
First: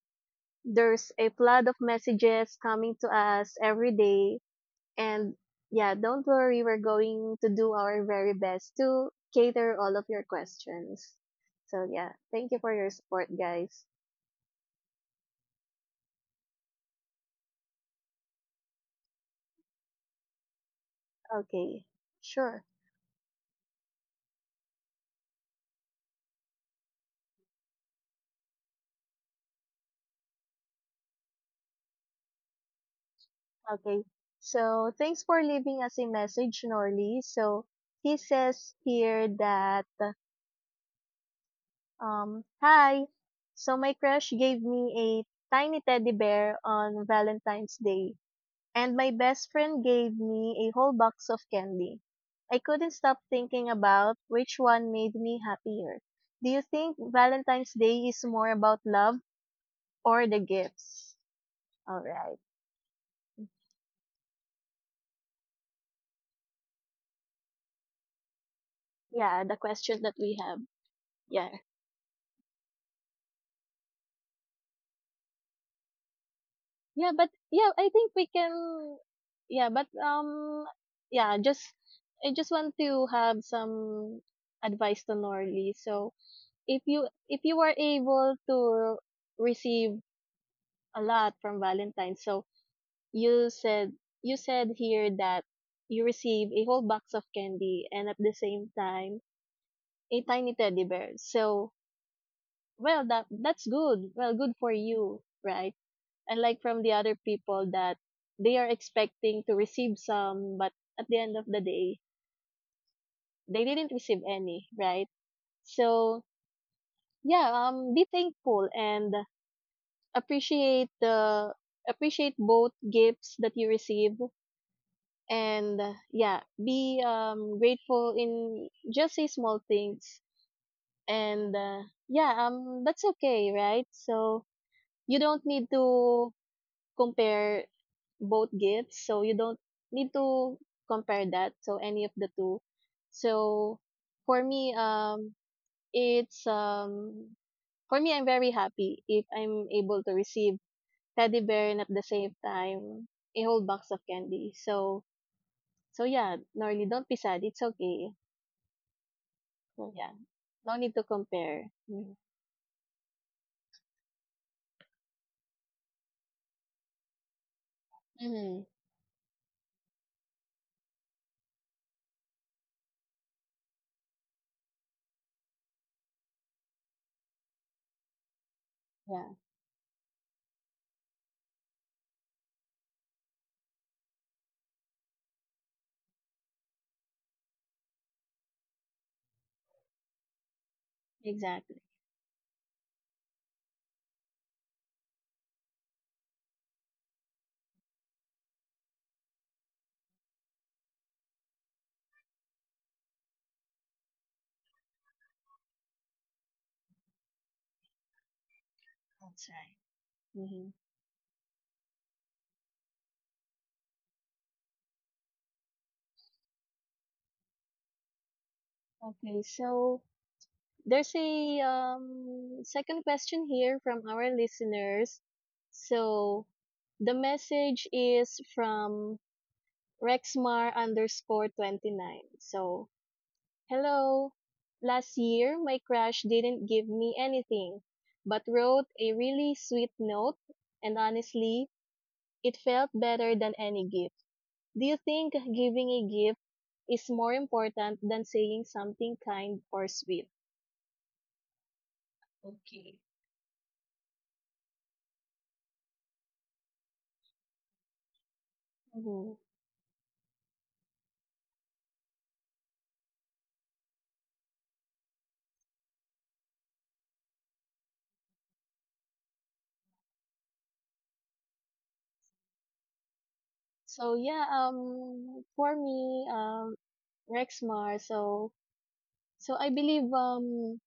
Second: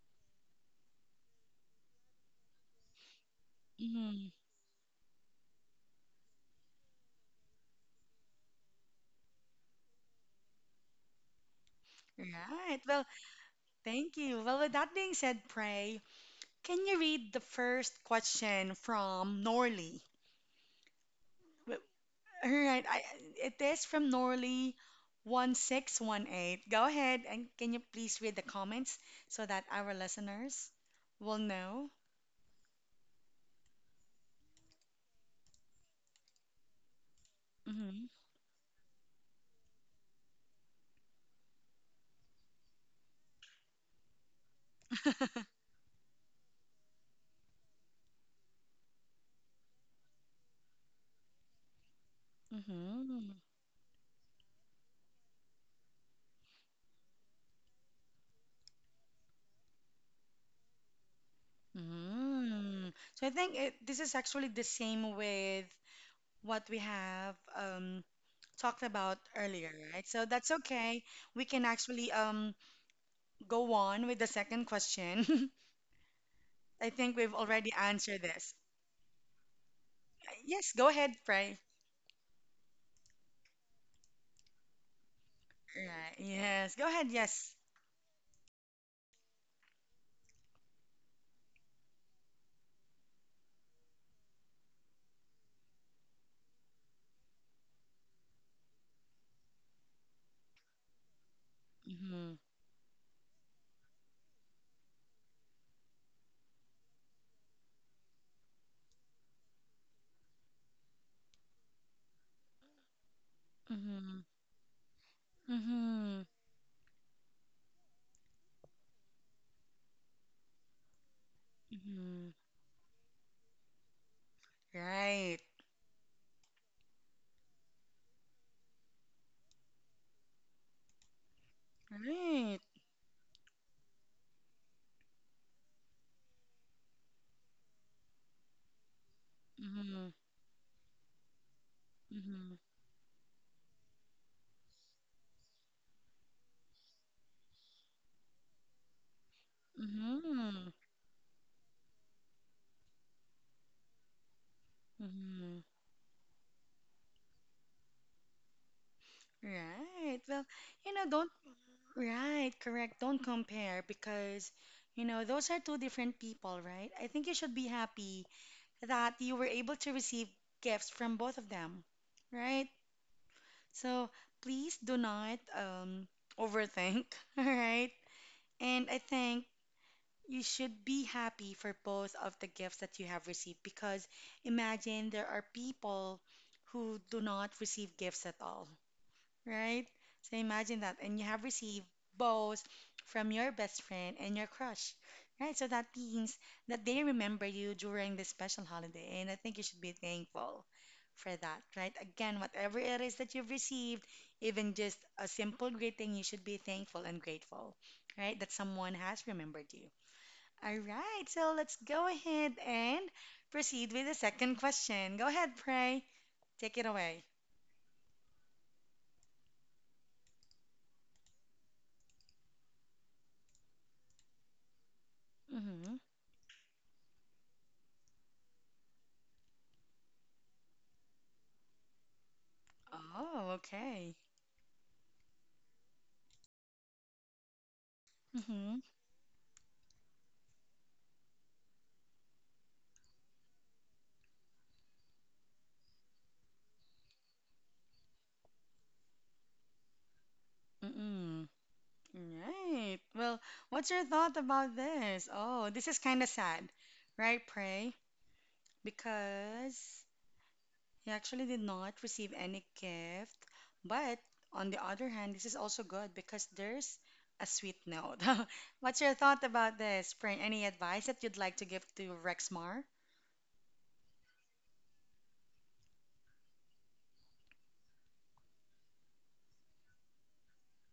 Speaker 2: there's a flood of messages coming to us every
Speaker 1: Hmm.
Speaker 2: day. And yeah, don't worry, we're going to do our very best to cater all of your questions. So yeah, thank you for
Speaker 1: Right.
Speaker 2: your
Speaker 1: Well,
Speaker 2: support, guys.
Speaker 1: thank you. Well, with that being said, pray, can you read the first question from Norley?
Speaker 2: Okay,
Speaker 1: All
Speaker 2: sure.
Speaker 1: right. I, it is from Norley one six one eight. Go ahead and can you please read the comments so that our listeners will know?
Speaker 2: Okay. So thanks for leaving us a message, Norly. So
Speaker 1: Hmm.
Speaker 2: he says here that um hi. So my crush gave me a tiny teddy bear on Valentine's Day, and my best friend gave me a whole box of candy. I couldn't stop
Speaker 1: Hmm.
Speaker 2: thinking about which one made me happier. Do you think Valentine's Day is more about love or the gifts? All
Speaker 1: Mm.
Speaker 2: right.
Speaker 1: So I think it, this is actually the same with what we have um, talked about
Speaker 2: Yeah, the
Speaker 1: earlier,
Speaker 2: question
Speaker 1: right?
Speaker 2: that
Speaker 1: So
Speaker 2: we
Speaker 1: that's
Speaker 2: have.
Speaker 1: okay. We
Speaker 2: Yeah.
Speaker 1: can actually um, go on with the second question. I
Speaker 2: Yeah,
Speaker 1: think
Speaker 2: but
Speaker 1: we've
Speaker 2: yeah,
Speaker 1: already
Speaker 2: I think
Speaker 1: answered
Speaker 2: we can
Speaker 1: this.
Speaker 2: yeah, but um
Speaker 1: Yes, go ahead,
Speaker 2: yeah,
Speaker 1: Pray.
Speaker 2: just I just want to have some advice to Norley. So,
Speaker 1: Right. Yes.
Speaker 2: if
Speaker 1: Go ahead.
Speaker 2: you if
Speaker 1: Yes.
Speaker 2: you are able to receive a lot from Valentine, so you said you said here that you receive a whole box of candy and at the same time a tiny teddy bear. So
Speaker 1: Mm-hmm.
Speaker 2: well that that's good. Well good for you, right? Unlike from the other people that they are expecting to receive some, but at the end of the day they didn't
Speaker 1: Mm-hmm.
Speaker 2: receive any, right?
Speaker 1: Mm-hmm.
Speaker 2: So yeah, um be thankful and appreciate the
Speaker 1: Mm-hmm.
Speaker 2: appreciate both gifts that you receive,
Speaker 1: Right.
Speaker 2: and uh, yeah be um grateful in just say small things, and uh, yeah
Speaker 1: Right.
Speaker 2: um that's okay, right? So you don't need to compare both gifts, so you don't
Speaker 1: Mm-hmm.
Speaker 2: need to compare that, so any of the
Speaker 1: Mm-hmm.
Speaker 2: two. So for me, um it's um for me I'm very happy if I'm able to receive
Speaker 1: Mm-hmm.
Speaker 2: teddy bear and at the same time a whole box of candy. So
Speaker 1: Mm-hmm.
Speaker 2: so yeah, Norly, don't be sad. It's okay. So yeah,
Speaker 1: Right. Well,
Speaker 2: no
Speaker 1: you
Speaker 2: need
Speaker 1: know,
Speaker 2: to
Speaker 1: don't,
Speaker 2: compare. Mm.
Speaker 1: right, correct. Don't compare because, you know, those are two different people, right? I think you should be happy
Speaker 2: Mm-hmm.
Speaker 1: that you were able to receive gifts from both of them, right? So please do not um overthink, all right? And I
Speaker 2: Yeah,
Speaker 1: think you should be happy for both of the gifts that you have received because imagine there are people who do not receive gifts at all, right? So imagine that. And you have
Speaker 2: exactly.
Speaker 1: received both from your best friend and your crush, right? So that means that they remember you during this special holiday. And I think you should be thankful for that, right? Again, whatever it is that you've received, even just a simple greeting, you should be thankful and grateful, right? That someone has
Speaker 2: That's
Speaker 1: remembered
Speaker 2: right.
Speaker 1: you.
Speaker 2: Hmm.
Speaker 1: All right, so let's go ahead and proceed with the second question. Go ahead, Pray. Take it away.
Speaker 2: Okay, so there's a um second question here from our listeners.
Speaker 1: Mm-hmm.
Speaker 2: So the message is from Rexmar underscore twenty-nine. So,
Speaker 1: Oh, okay.
Speaker 2: hello. Last year, my crush didn't give me anything, but
Speaker 1: Mm-hmm.
Speaker 2: wrote a really sweet note. And honestly, it felt better than any gift. Do you think giving a gift is more important than saying something kind or sweet?
Speaker 1: Mm-mm. Right.
Speaker 2: Okay.
Speaker 1: Well, what's your thought about this? Oh, this is kind of sad, right, Pray?
Speaker 2: Mhm.
Speaker 1: Because he actually did not receive any gift, but on the other hand, this is also good because there's a sweet note. What's your thought about this, Spring? Any advice that you'd like to give to Rexmar?
Speaker 2: So yeah, um, for me, um, Rexmar. So so I believe um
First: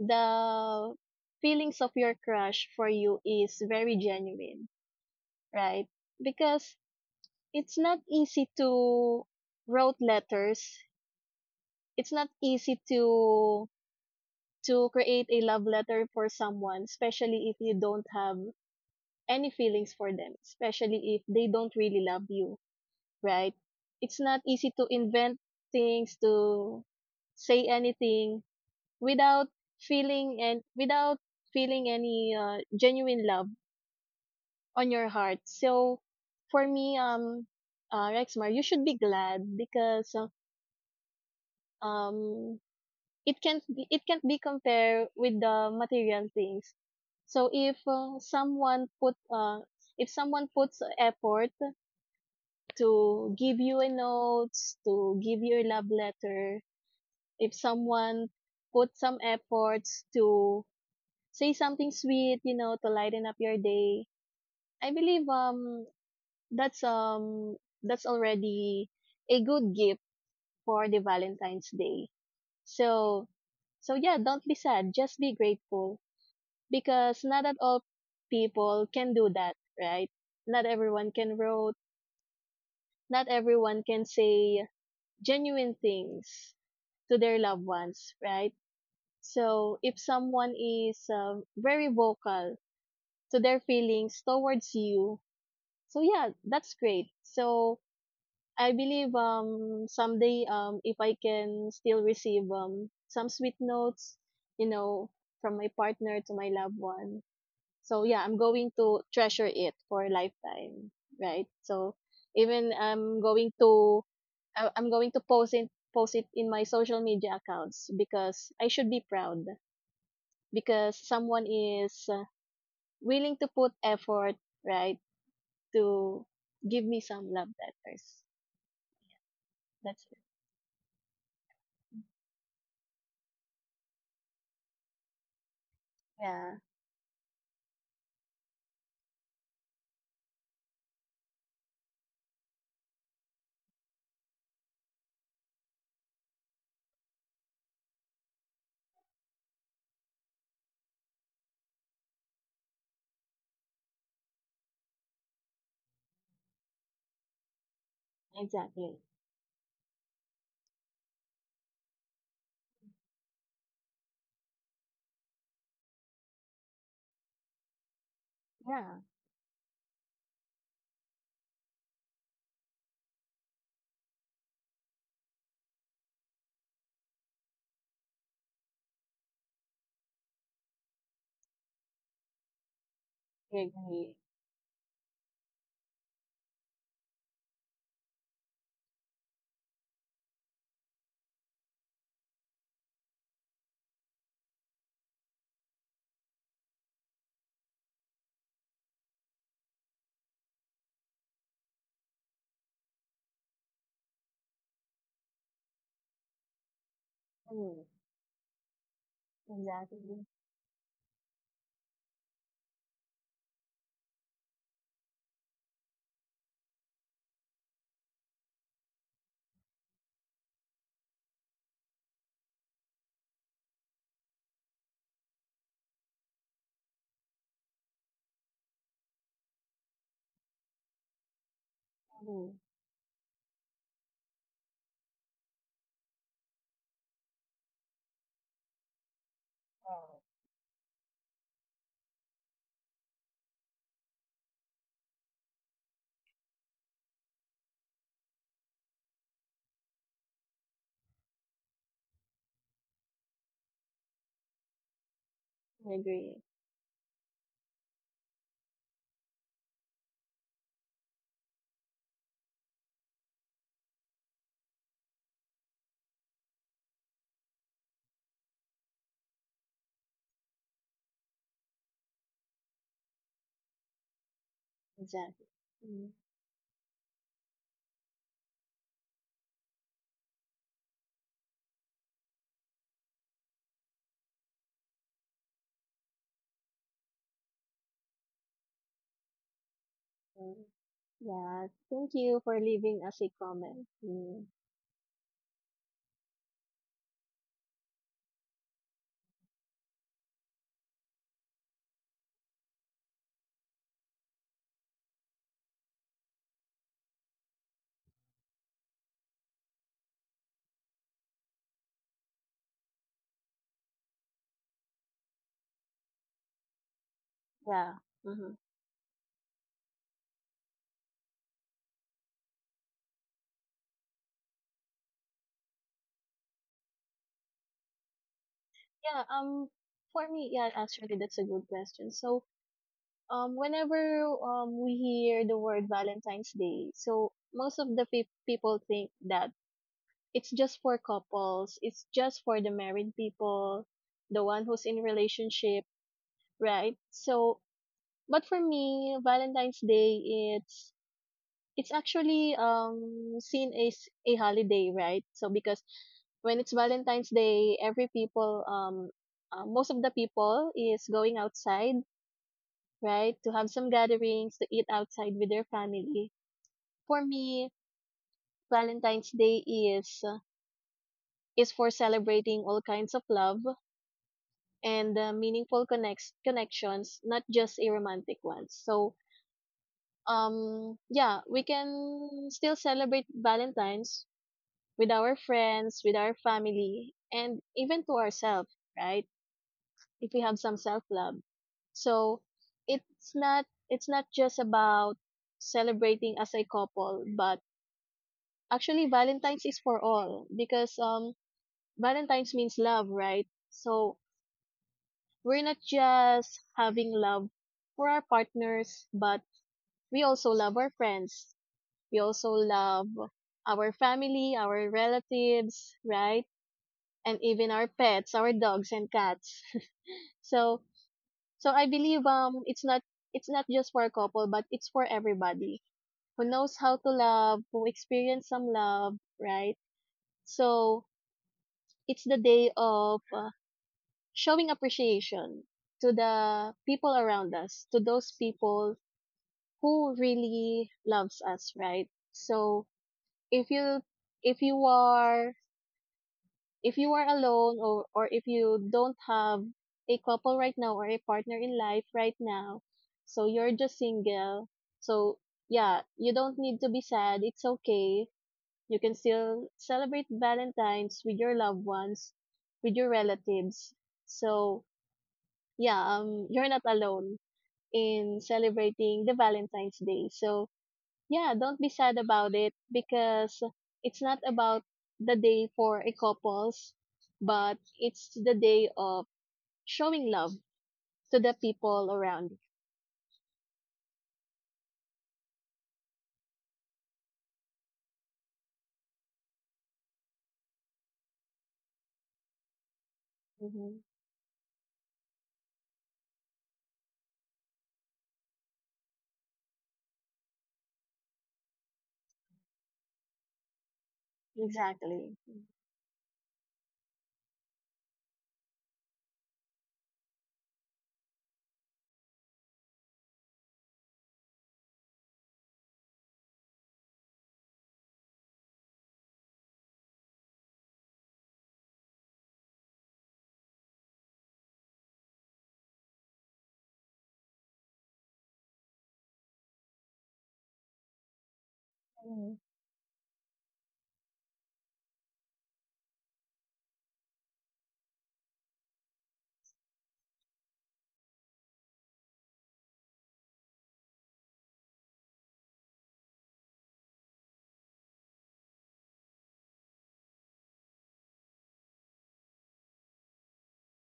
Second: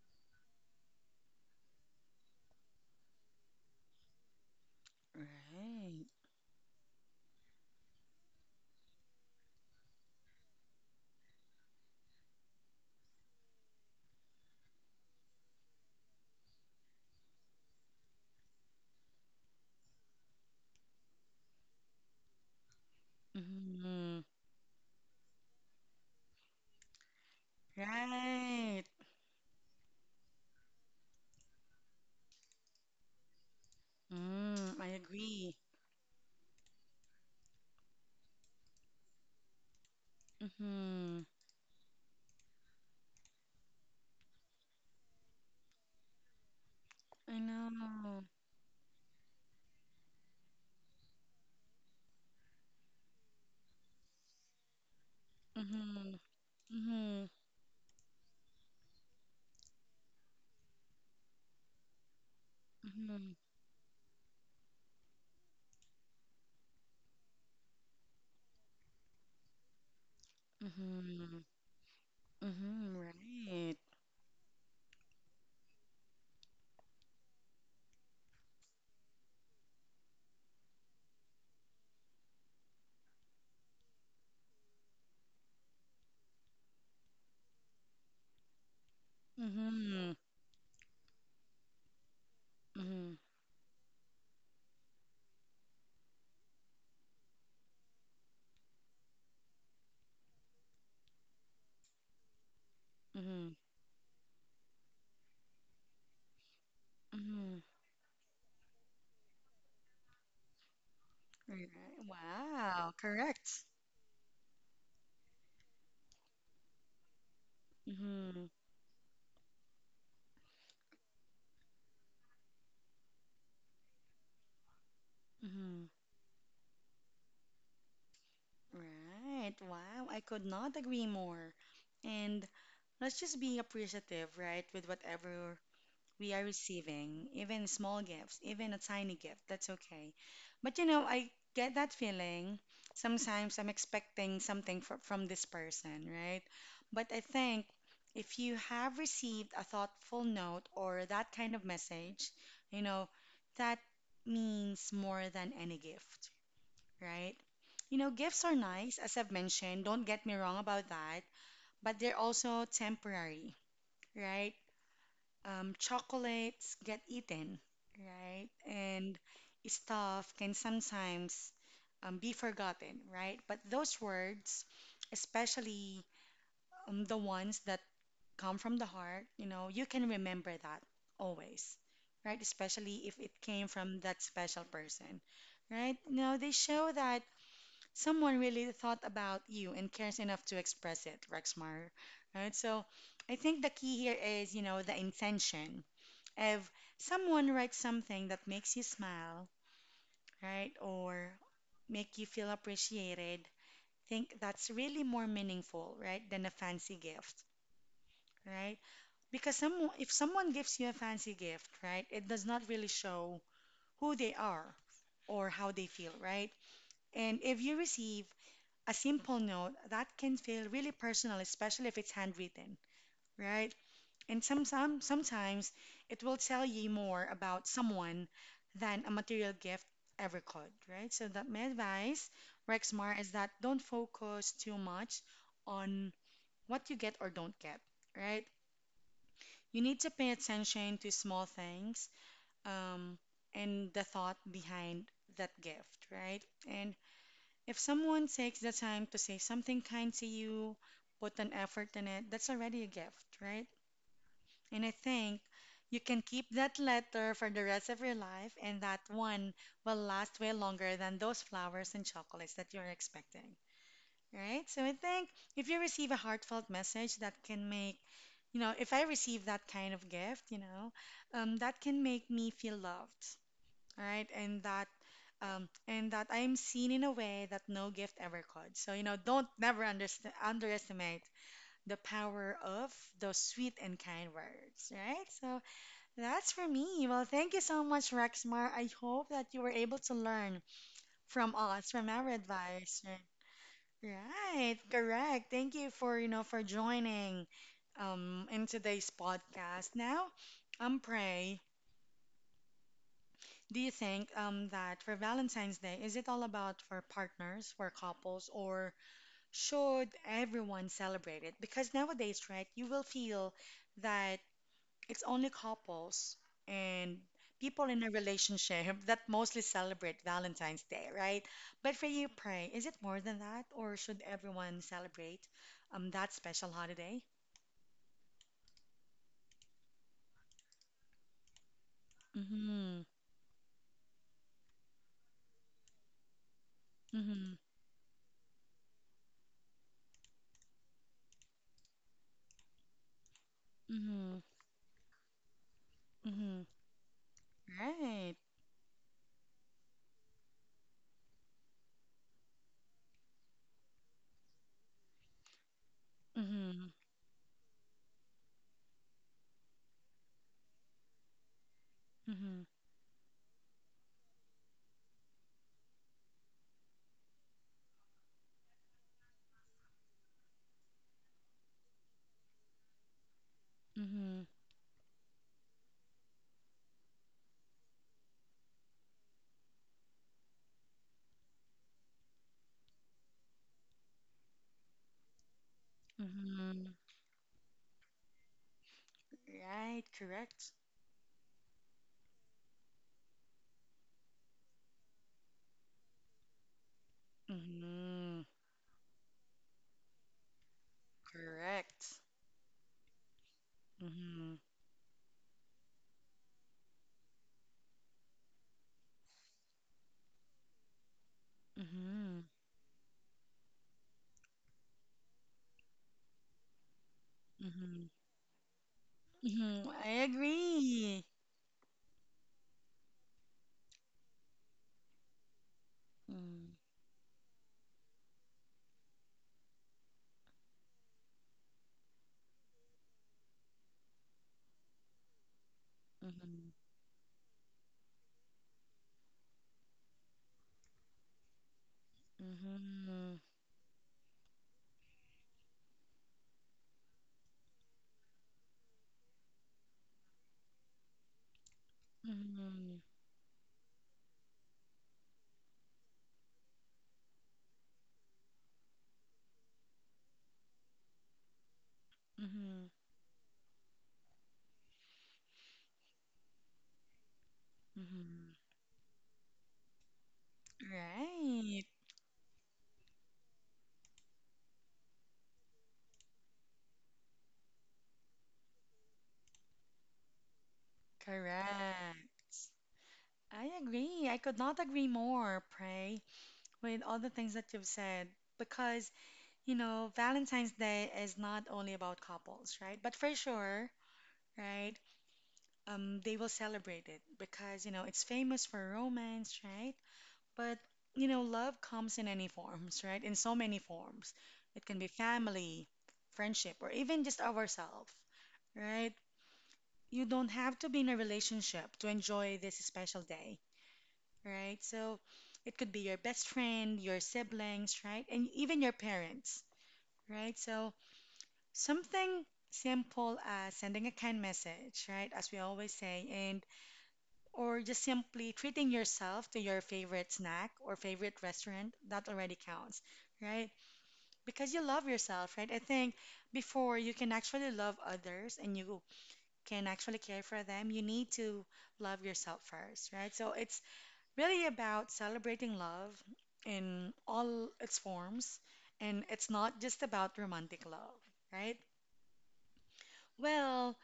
Speaker 2: the feelings of your crush for you is very genuine, right?
Speaker 1: Right.
Speaker 2: Because it's not easy to wrote letters. It's not easy to to create a love letter for someone, especially if you don't have any feelings for them, especially if they don't really love you, right? It's
Speaker 1: Hmm.
Speaker 2: not easy to invent things, to say anything
Speaker 1: Right.
Speaker 2: without feeling and without feeling any uh, genuine love
Speaker 1: Mm, I
Speaker 2: on your heart.
Speaker 1: agree.
Speaker 2: So for me, um, uh, Rexmar, you should be glad because uh,
Speaker 1: Mm-hmm.
Speaker 2: um it can't be, it can't be compared with the material things.
Speaker 1: I
Speaker 2: So if uh,
Speaker 1: know.
Speaker 2: someone put uh, if someone puts effort to give you a notes, to give you a love
Speaker 1: Mm-hmm.
Speaker 2: letter,
Speaker 1: Mm-hmm.
Speaker 2: if someone put some efforts to say something sweet, you know, to lighten
Speaker 1: Mm-hmm.
Speaker 2: up your day, I believe um that's um that's already a good gift for the
Speaker 1: Mm-hmm.
Speaker 2: Valentine's Day.
Speaker 1: Mm-hmm.
Speaker 2: So
Speaker 1: Right.
Speaker 2: so yeah, don't be sad, just be grateful because not at all people can do that, right? Not everyone can wrote, not everyone can say genuine things to their loved ones, right? So if
Speaker 1: Mm-hmm.
Speaker 2: someone is uh, very vocal
Speaker 1: Mm-hmm.
Speaker 2: to their feelings towards you, so yeah, that's great. So I believe um someday um if I can still receive um some
Speaker 1: Mm-hmm.
Speaker 2: sweet notes, you know, from my partner, to my loved one,
Speaker 1: Mm-hmm.
Speaker 2: so yeah, I'm going to treasure it for a lifetime, right?
Speaker 1: Right.
Speaker 2: So even
Speaker 1: Wow,
Speaker 2: I'm going
Speaker 1: correct.
Speaker 2: to I- I'm going to post it post it in my social media accounts
Speaker 1: Mm-hmm.
Speaker 2: because I should be proud because someone is uh, willing to put effort, right,
Speaker 1: Mm-hmm.
Speaker 2: to give me some love letters.
Speaker 1: Right. Wow,
Speaker 2: That's it.
Speaker 1: I could not agree more. And let's just be appreciative, right, with whatever we are
Speaker 2: Yeah,
Speaker 1: receiving, even small gifts, even a tiny gift, that's okay. But you know, I get that feeling. Sometimes I'm expecting something fr from this person, right? But I think if you have received a thoughtful note or that kind of message, you know, that means more than any gift, right? You know, gifts are nice,
Speaker 2: exactly.
Speaker 1: as I've mentioned, don't get me wrong about that, but they're also temporary, right? um, chocolates get eaten, right?
Speaker 2: Yeah,
Speaker 1: And stuff can sometimes um, be forgotten, right? But those words, especially um, the ones that come from the heart, you know, you can remember that always, right? Especially if it
Speaker 2: I
Speaker 1: came from
Speaker 2: agree.
Speaker 1: that special person, right? You know, they show that someone really thought about you and cares enough to express it, Rexmar, right? So I think the key here is, you know, the intention if someone writes something that makes you smile, right, or make you feel appreciated, think that's really more meaningful, right, than a fancy gift,
Speaker 2: Mm,
Speaker 1: right? Because some, if
Speaker 2: exactly.
Speaker 1: someone gives you a fancy gift, right, it does not really show who they are or how they feel, right? And if you receive a simple note, that can feel really personal, especially if it's handwritten, right? And some, some, sometimes it will tell you more about someone than a material gift ever could, right? So that my advice,
Speaker 2: Mm,
Speaker 1: Rexmar, is that don't focus too much on what you get or don't get, right? You need to pay attention to small things um, and the thought behind that gift, right? And if someone takes the time to say something kind to you, put an effort in it, that's already a gift, right? And I think
Speaker 2: I
Speaker 1: you can
Speaker 2: agree.
Speaker 1: keep that letter for the rest of your life, and that one will last way longer than those flowers and chocolates that you're expecting. Right? So I think if you receive a heartfelt message that can make, you know, if I receive that kind of gift, you know, um, that can make me feel loved. All right? And that
Speaker 2: Exactly.
Speaker 1: um, and
Speaker 2: Mm.
Speaker 1: that I'm seen in a way that no gift ever could. So, you know, don't never underst underestimate the power of those sweet and kind words, right? So, that's for me. Well, thank you so much, Rexmar. I hope that you were able to
Speaker 2: Mm.
Speaker 1: learn from
Speaker 2: Yeah,
Speaker 1: us, from
Speaker 2: thank
Speaker 1: our
Speaker 2: you for
Speaker 1: advice.
Speaker 2: leaving us a comment. Mm.
Speaker 1: Right, correct. Thank you for, you know, for joining um in today's podcast. Now, um, Pray. Do you think um that for Valentine's Day, is it all about for partners, for couples, or should everyone celebrate it? Because nowadays, right, you will feel that it's only couples and people
Speaker 2: Yeah.
Speaker 1: in a
Speaker 2: Mm-hmm.
Speaker 1: relationship that mostly celebrate Valentine's Day, right? But for you, Pray, is it more than that, or should everyone celebrate um that special holiday?
Speaker 2: Yeah, um for me, yeah, actually that's a good question. So,
Speaker 1: Mm-hmm.
Speaker 2: um whenever um we hear the word Valentine's Day, so
Speaker 1: Mm-hmm.
Speaker 2: most of the pe- people think that it's just for couples, it's just for the married people,
Speaker 1: Mm-hmm.
Speaker 2: the one who's in relationship,
Speaker 1: Mm-hmm.
Speaker 2: right? So,
Speaker 1: Right.
Speaker 2: but for me, Valentine's Day it's it's actually um seen as a holiday, right? So because when it's
Speaker 1: Mm-hmm.
Speaker 2: Valentine's Day, every people um uh, most of the people is going outside,
Speaker 1: Mm-hmm.
Speaker 2: right, to have some gatherings, to eat outside with their family. For me, Valentine's Day is uh, is for celebrating all kinds of love
Speaker 1: Mm-hmm.
Speaker 2: and uh, meaningful connects connections, not just a romantic one. So um yeah we can still celebrate valentines with our friends, with our
Speaker 1: Mm-hmm.
Speaker 2: family, and even to ourselves, right?
Speaker 1: Right.
Speaker 2: If we have
Speaker 1: Correct.
Speaker 2: some self-love. So it's not it's not just about celebrating as a couple, but
Speaker 1: Mm-hmm.
Speaker 2: actually Valentine's is for all because um
Speaker 1: Correct.
Speaker 2: Valentine's means love, right? So
Speaker 1: Mm-hmm.
Speaker 2: we're not just having love for our partners, but we also love our friends. We
Speaker 1: Mm-hmm.
Speaker 2: also love our family, our relatives, right? And even our
Speaker 1: Mm-hmm.
Speaker 2: pets, our dogs and cats.
Speaker 1: Mm-hmm. I
Speaker 2: So
Speaker 1: agree.
Speaker 2: so I believe um it's not it's not just for a couple but it's for everybody who knows how to love, who experience some love, right? So it's the day of uh, showing appreciation to the
Speaker 1: Mm-hmm.
Speaker 2: people around us, to those people who really loves us, right? So
Speaker 1: Mhm.
Speaker 2: if you if you are if you are alone, or, or if you don't have a couple right now or a partner in life right now,
Speaker 1: Mhm.
Speaker 2: so you're just single. So, yeah, you don't need to be sad. It's okay. You can still celebrate Valentine's with your loved ones,
Speaker 1: Mhm.
Speaker 2: with your relatives. So, yeah, um, you're not alone in
Speaker 1: Mhm.
Speaker 2: celebrating the Valentine's Day. So, yeah, don't
Speaker 1: Right.
Speaker 2: be sad about it because it's not about the day for a couples, but it's the day of showing love to the
Speaker 1: Correct.
Speaker 2: people around you.
Speaker 1: I agree. I could not agree more, Pray, with all the things that you've said. Because, you know, Valentine's Day is not only about couples, right? But for sure,
Speaker 2: Mhm.
Speaker 1: right? Um, they will celebrate it because, you know, it's famous for romance, right? But, you know, love comes in any forms, right? In so many forms. It can be
Speaker 2: Exactly.
Speaker 1: family, friendship, or even just ourselves, right? You don't have to be in a relationship to enjoy this special day, right? So it could be your best friend, your siblings, right? And even your parents, right? So something simple as sending a kind message, right? As we always say, and or just simply treating yourself to your favorite snack or favorite restaurant, that
Speaker 2: Mm.
Speaker 1: already counts, right? Because you love yourself, right? I think before you can actually love others and you can actually care for them, you need to love yourself first, right? So it's really about celebrating love in all its forms, and it's not just about romantic love, right? Well,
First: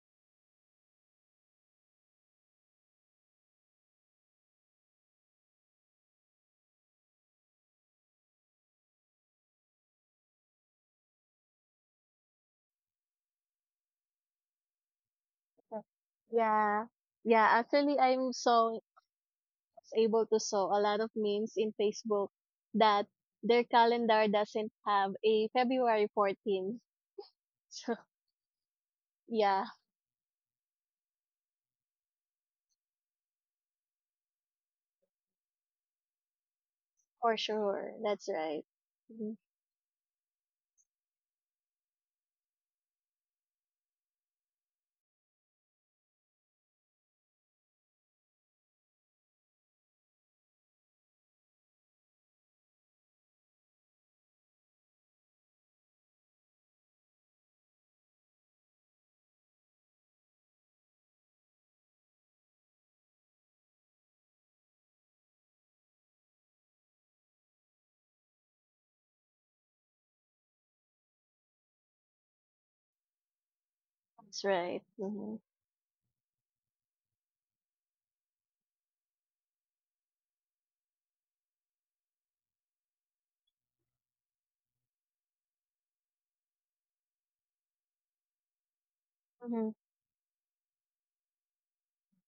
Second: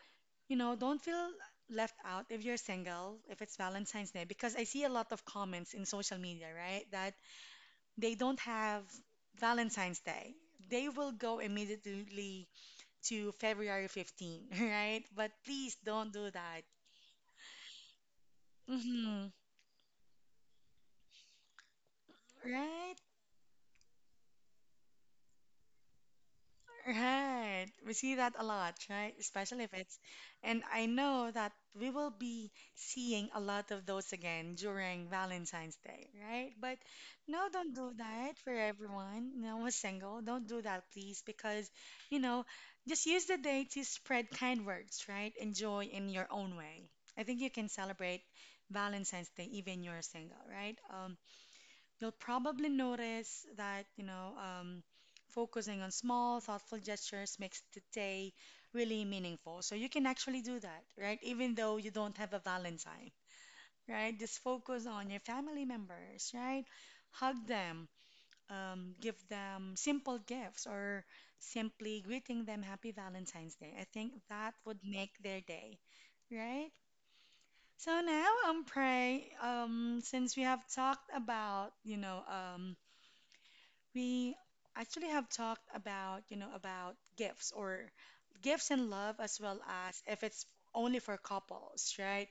Speaker 1: you know, don't feel left out if you're single, if it's Valentine's Day, because I see a lot of comments in social media, right, that they don't have Valentine's Day. They will go immediately to February fifteenth, right? But please don't do that.
Speaker 2: Yeah. Yeah, actually, I'm so
Speaker 1: Mhm.
Speaker 2: able to saw a lot of memes in Facebook
Speaker 1: Right,
Speaker 2: that their calendar doesn't have a February fourteenth.
Speaker 1: right. We
Speaker 2: So,
Speaker 1: see that a lot, right? Especially
Speaker 2: yeah,
Speaker 1: if it's, and I know that we will be seeing a lot of those again during Valentine's Day, right? But
Speaker 2: for
Speaker 1: no, don't do
Speaker 2: sure. That's
Speaker 1: that for
Speaker 2: right. Mhm.
Speaker 1: everyone. No one's single. Don't do that, please, because, you know, just use the day to spread kind words, right? Enjoy in your own way. I think you can celebrate Valentine's Day even you're single, right? Um, you'll probably notice that, you know, um, focusing on small, thoughtful gestures makes the day really meaningful. So you can actually do that, right? Even though you don't have a Valentine, right? Just focus on your family members, right? Hug them, um, give them simple gifts, or simply greeting them Happy Valentine's Day. I think
Speaker 2: That's
Speaker 1: that would
Speaker 2: right.
Speaker 1: make
Speaker 2: Mm-hmm.
Speaker 1: their day, right? So now, um, Pray, um, since we have talked about, you know, um, we actually have talked about, you know, about gifts or gifts and love as well
Speaker 2: Mm-hmm.
Speaker 1: as if it's only for couples, right?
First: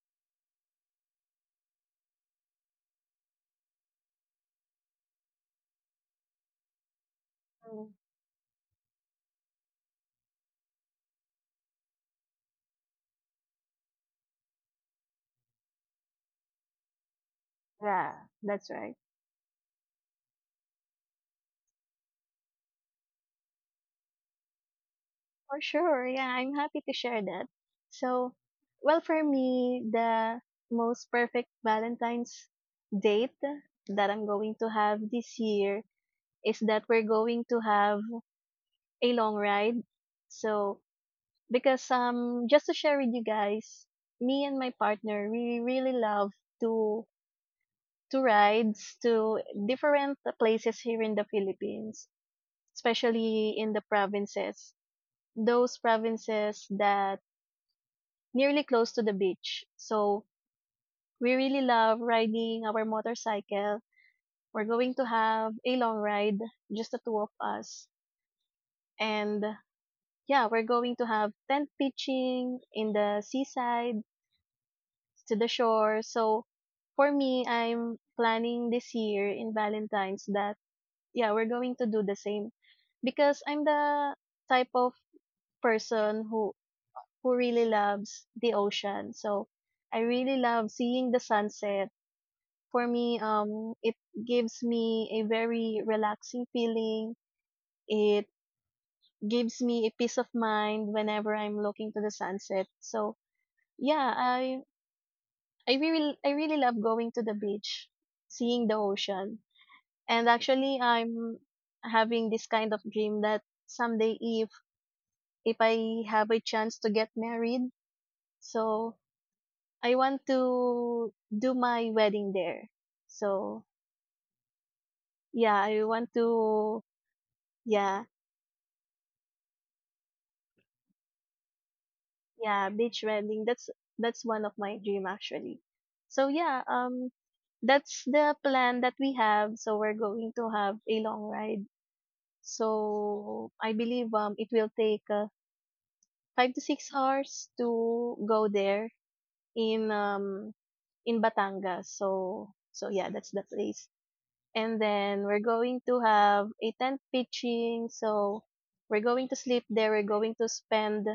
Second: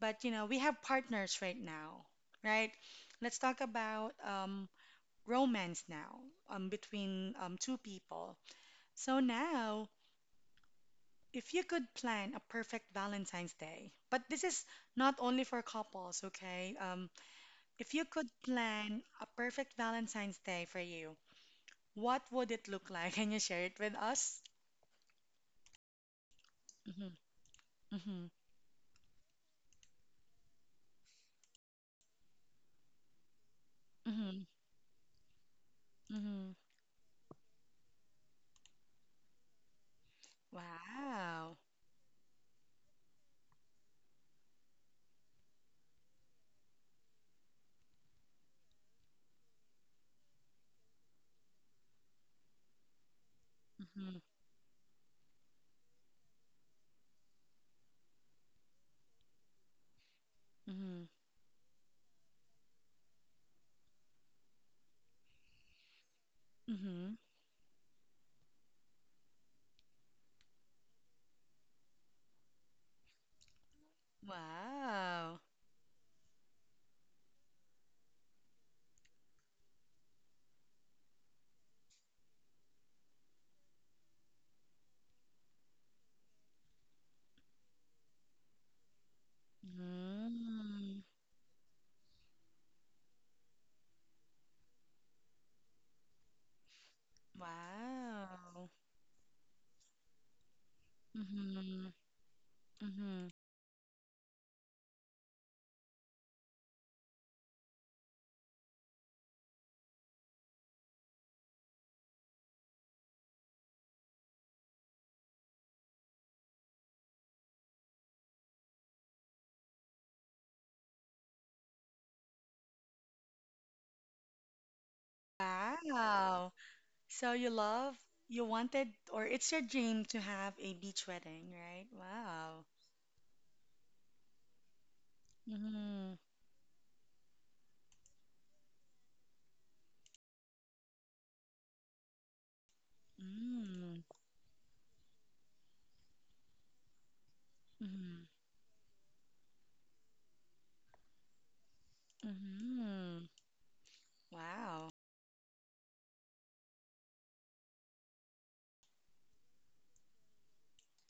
Speaker 1: But, you know, we have partners right now, right? Let's talk about um, romance now um, between um, two
Speaker 2: Mm-hmm.
Speaker 1: people. So now, if you could plan a perfect Valentine's Day, but this is not only for couples, okay? Um, if you
Speaker 2: Yeah,
Speaker 1: could
Speaker 2: that's right.
Speaker 1: plan a perfect Valentine's Day for you, what would it look like? Can you share it with us?
Speaker 2: For sure. Yeah, I'm happy to
Speaker 1: Mm-hmm,
Speaker 2: share that.
Speaker 1: mm-hmm,
Speaker 2: So, well, for me, the most perfect Valentine's date that I'm
Speaker 1: mm-hmm,
Speaker 2: going to have this year
Speaker 1: mm-hmm.
Speaker 2: is that we're going to have a long ride. So,
Speaker 1: Wow.
Speaker 2: because um just to share with you guys, me and my partner we really love to to rides to different places here in the Philippines, especially in the
Speaker 1: Mm-hmm,
Speaker 2: provinces. Those provinces that nearly close to the beach. So
Speaker 1: mm-hmm,
Speaker 2: we really love riding our motorcycle. We're going to have a long ride, just the
Speaker 1: mm-hmm.
Speaker 2: two of us. And yeah, we're going to have tent pitching in the seaside to
Speaker 1: Wow.
Speaker 2: the shore. So for me, I'm planning this year in Valentine's that yeah, we're going to do the same because I'm the type of person who who really loves the ocean. So I really love
Speaker 1: Mm.
Speaker 2: seeing the sunset. For me, um it gives me a very relaxing feeling. It
Speaker 1: Wow.
Speaker 2: gives me a peace of mind whenever I'm
Speaker 1: Mm-hmm,
Speaker 2: looking to the sunset. So
Speaker 1: mm-hmm.
Speaker 2: yeah, I I really I really love going to the beach, seeing the ocean. And actually I'm having this kind of dream that someday if if I have a chance to get married, so I want to do my wedding there. So yeah, I want
Speaker 1: Wow.
Speaker 2: to
Speaker 1: So you love,
Speaker 2: yeah,
Speaker 1: you wanted, or it's your dream to have a beach wedding, right? Wow.
Speaker 2: yeah, beach wedding. That's that's one of my dream actually.
Speaker 1: Mm-hmm,
Speaker 2: So yeah, um that's the plan that we have. So we're going to have a long ride. So I
Speaker 1: mm,
Speaker 2: believe um it will take uh, five to six hours to
Speaker 1: mm-hmm,
Speaker 2: go there in um in Batangas. So so yeah,
Speaker 1: mm-hmm.
Speaker 2: that's the place. And
Speaker 1: Wow.
Speaker 2: then we're going to have a tent pitching. So we're going to sleep there. We're going to spend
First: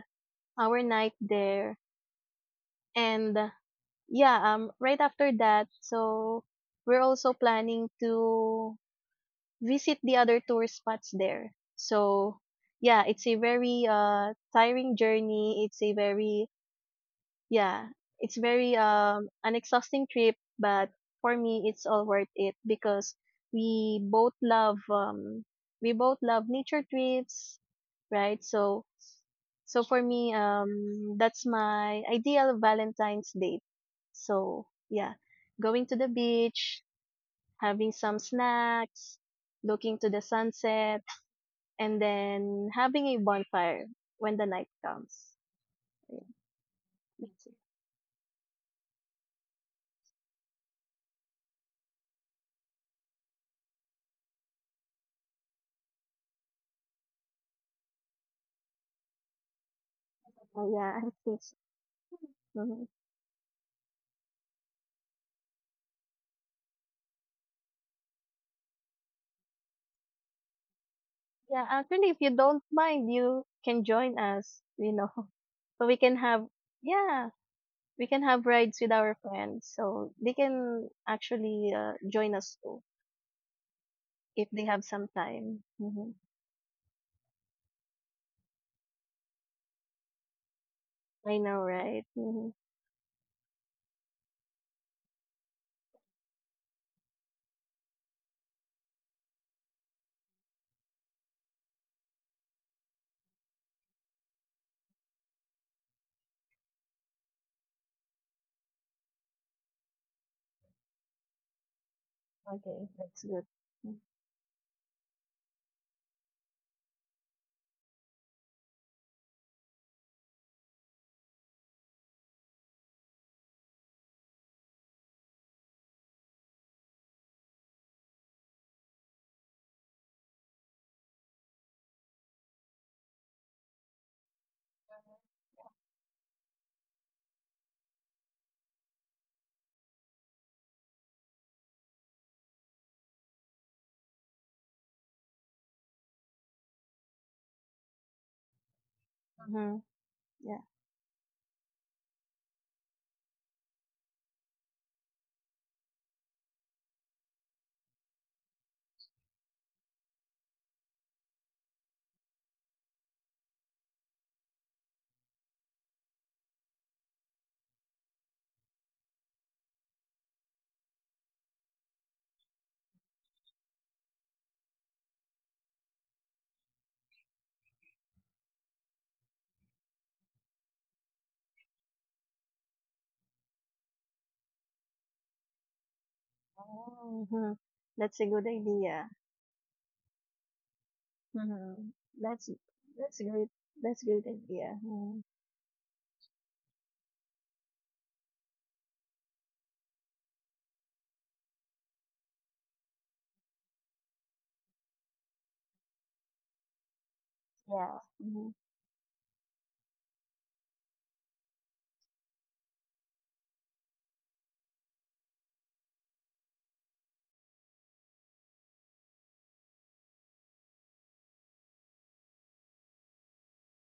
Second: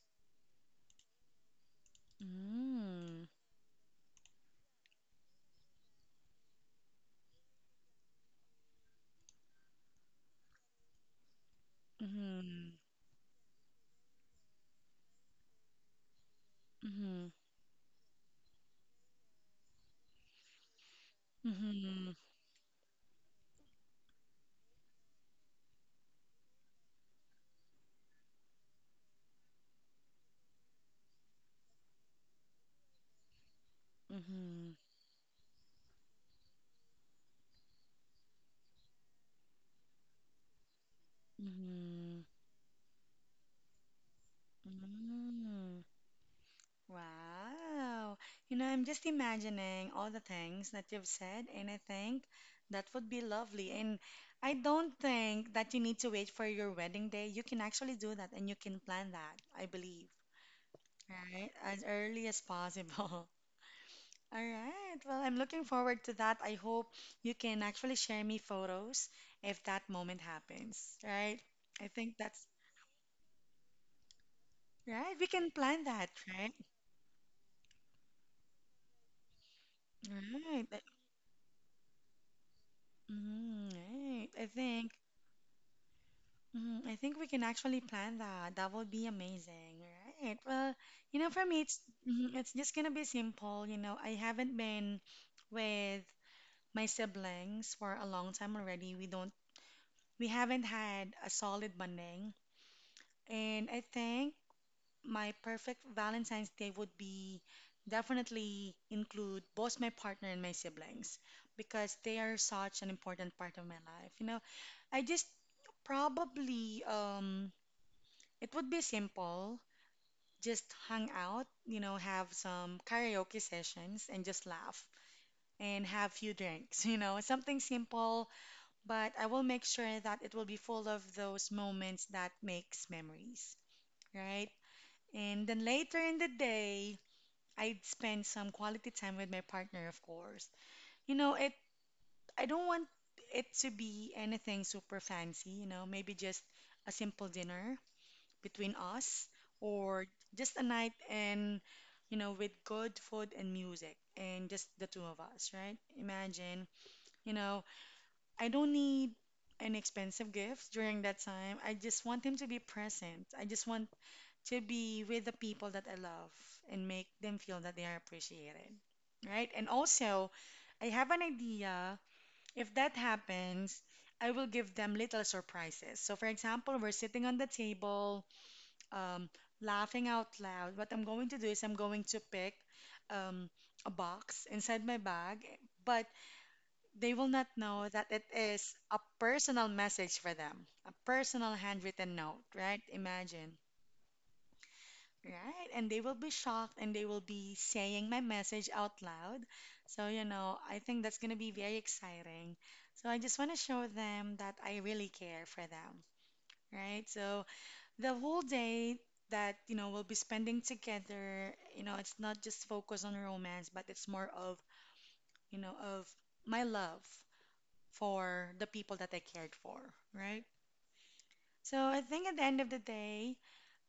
Speaker 2: our night there.
Speaker 1: Mm,
Speaker 2: And uh, yeah, um right after that, so we're also planning to visit the other tour spots there. So
Speaker 1: mm-hmm,
Speaker 2: yeah, it's a very uh tiring journey. It's a very
Speaker 1: mm-hmm.
Speaker 2: yeah, it's very um an exhausting trip, but for me it's all
Speaker 1: Mhm.
Speaker 2: worth it because we both love um we both love nature trips, right? So so for me um that's my ideal Valentine's date. So
Speaker 1: Mhm.
Speaker 2: yeah, going to the beach, having some snacks, looking to the sunset, and
Speaker 1: Mhm.
Speaker 2: then having a bonfire when the night comes.
Speaker 1: Mm.
Speaker 2: Ayun, that's it.
Speaker 1: Wow. You know, I'm just imagining all the things that you've said, and I think that would be lovely. And I don't think that you need to wait for your wedding day. You can actually do that, and you can plan that, I believe,
Speaker 2: Oh, yeah, I think
Speaker 1: right?
Speaker 2: so.
Speaker 1: As early as
Speaker 2: Mhm.
Speaker 1: possible. All right. Well, I'm looking forward to that. I hope you can actually share me photos if that moment happens, right?
Speaker 2: Yeah,
Speaker 1: I
Speaker 2: actually,
Speaker 1: think
Speaker 2: if you
Speaker 1: that's
Speaker 2: don't mind, you can join us, you know.
Speaker 1: Right, we can plan
Speaker 2: So we
Speaker 1: that,
Speaker 2: can have,
Speaker 1: right?
Speaker 2: yeah, we can have rides with our friends. So they
Speaker 1: Right. but-
Speaker 2: can actually uh, join us too
Speaker 1: Mm, right. I
Speaker 2: if they have
Speaker 1: think
Speaker 2: some time. hmm
Speaker 1: mm, I think we can actually plan that. That would be amazing, right? Well, you know,
Speaker 2: I
Speaker 1: for me,
Speaker 2: know,
Speaker 1: it's
Speaker 2: right?
Speaker 1: mm,
Speaker 2: hmm
Speaker 1: it's just gonna be simple. You know, I haven't been with my siblings for a long time already. We don't we haven't had a solid bonding, and I think my perfect Valentine's Day would be definitely include both my partner and my siblings because they are such
Speaker 2: Okay.
Speaker 1: an
Speaker 2: That's
Speaker 1: important
Speaker 2: good.
Speaker 1: part of my
Speaker 2: Mhm.
Speaker 1: life. You know, I just probably um it would be simple, just hang out, you know, have some karaoke sessions and just laugh and have few drinks, you know, something simple, but I will make sure that it will be full of those moments that makes memories, right? And then later in the day, I'd spend some quality time with my partner, of course. You know, it I don't want it to be anything super fancy, you know, maybe just a simple dinner between us
Speaker 2: Mm-hmm.
Speaker 1: or just
Speaker 2: Yeah.
Speaker 1: a night and you know, with good food and music and just the two of us, right? Imagine, you know, I don't need an expensive gift during that time. I just want him to be present. I just want to be with the people that I love and make them feel that they are appreciated, right? And also, I have an idea. If that happens, I will give them little surprises. So, for example, we're sitting on the table, um, laughing out loud. What I'm going to do is I'm going to pick um, a box inside my bag, but
Speaker 2: Oh,
Speaker 1: they will not
Speaker 2: mm-hmm.
Speaker 1: know that
Speaker 2: That's
Speaker 1: it
Speaker 2: a good
Speaker 1: is a
Speaker 2: idea.
Speaker 1: personal message for them, a personal
Speaker 2: Mm-hmm.
Speaker 1: handwritten note,
Speaker 2: That's
Speaker 1: right?
Speaker 2: that's great.
Speaker 1: Imagine.
Speaker 2: That's great idea. Mm-hmm.
Speaker 1: Right, and they will be shocked and they will be saying my message out loud. So, you know, I think that's going to be very exciting. So, I just want to show them that I really care for them, right? So,
Speaker 2: Yeah,
Speaker 1: the whole
Speaker 2: mm-hmm.
Speaker 1: day that, you know, we'll be spending together, you know, it's not just focused on romance, but it's more of, you know, of my love for the people that I cared for, right? So I think at the end of the day,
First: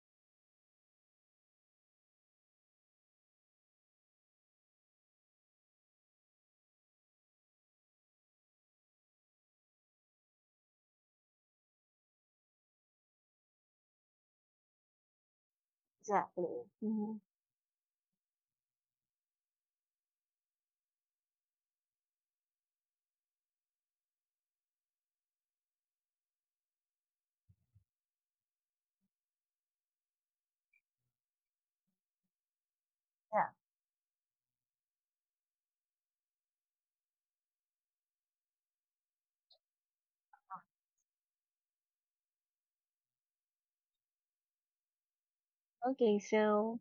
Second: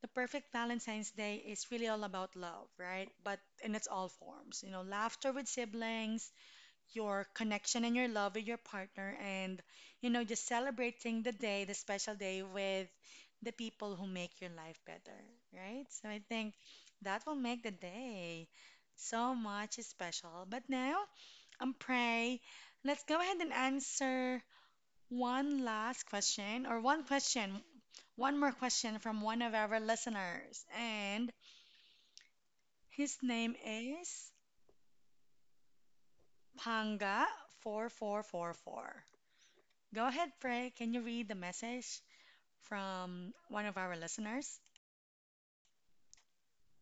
Speaker 1: the perfect Valentine's Day is really all about love, right? But in its all forms, you know, laughter with siblings, your connection and your love with your partner, and, you know, just celebrating the day, the special day with the people who make your life better, right? So I think
Speaker 2: Exactly. Mm-hmm.
Speaker 1: that will make the day so much special. But now, I'm Pray, let's go ahead and answer one last question, or one question, one more question from one of our listeners. And his
Speaker 2: Yeah.
Speaker 1: name is panga four four four four. Go ahead, Frey. Can you read the message from one of our listeners?
Speaker 2: Okay, so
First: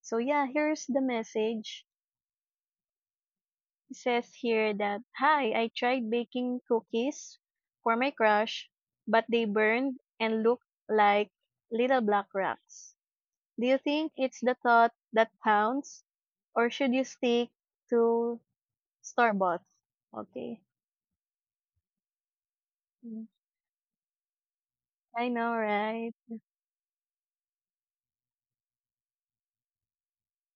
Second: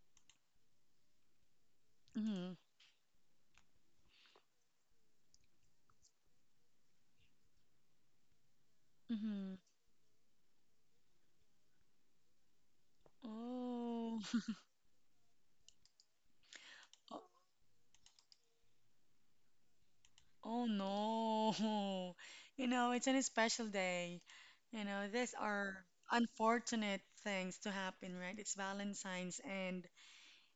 Speaker 2: so yeah, here's the message.
Speaker 1: Mm-hmm.
Speaker 2: It says here that hi, I tried baking cookies for my crush, but they
Speaker 1: Mm-hmm.
Speaker 2: burned and looked like little black rocks. Do you think
Speaker 1: Oh,
Speaker 2: it's the thought that counts, or should you stick to store bought? Okay.
Speaker 1: oh no. You know, it's an
Speaker 2: Mm.
Speaker 1: special day. You know,
Speaker 2: I
Speaker 1: these
Speaker 2: know,
Speaker 1: are
Speaker 2: right?
Speaker 1: unfortunate things to happen, right? It's Valentine's, and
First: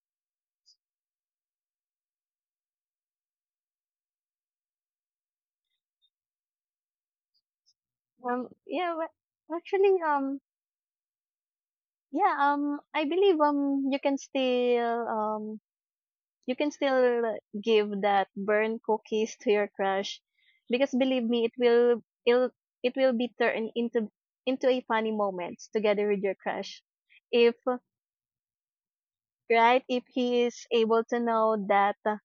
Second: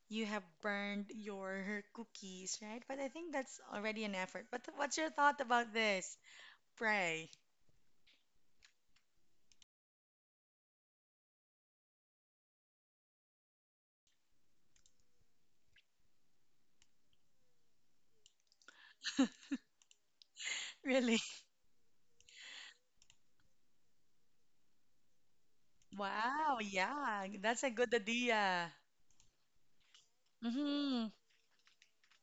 Speaker 1: you have burned your cookies, right? But I think that's already an effort. But what's your thought about this? Pray.
Speaker 2: Um, yeah, but actually, um, yeah, um, I believe um, you can still um, you can still give that burn cookies to your crush, because
Speaker 1: Really?
Speaker 2: believe me, it will it'll, it will be turned into into a funny moment together with your
Speaker 1: Wow,
Speaker 2: crush,
Speaker 1: yeah,
Speaker 2: if
Speaker 1: that's a good idea.
Speaker 2: right if he is able
Speaker 1: Mm-hmm.
Speaker 2: to know that uh,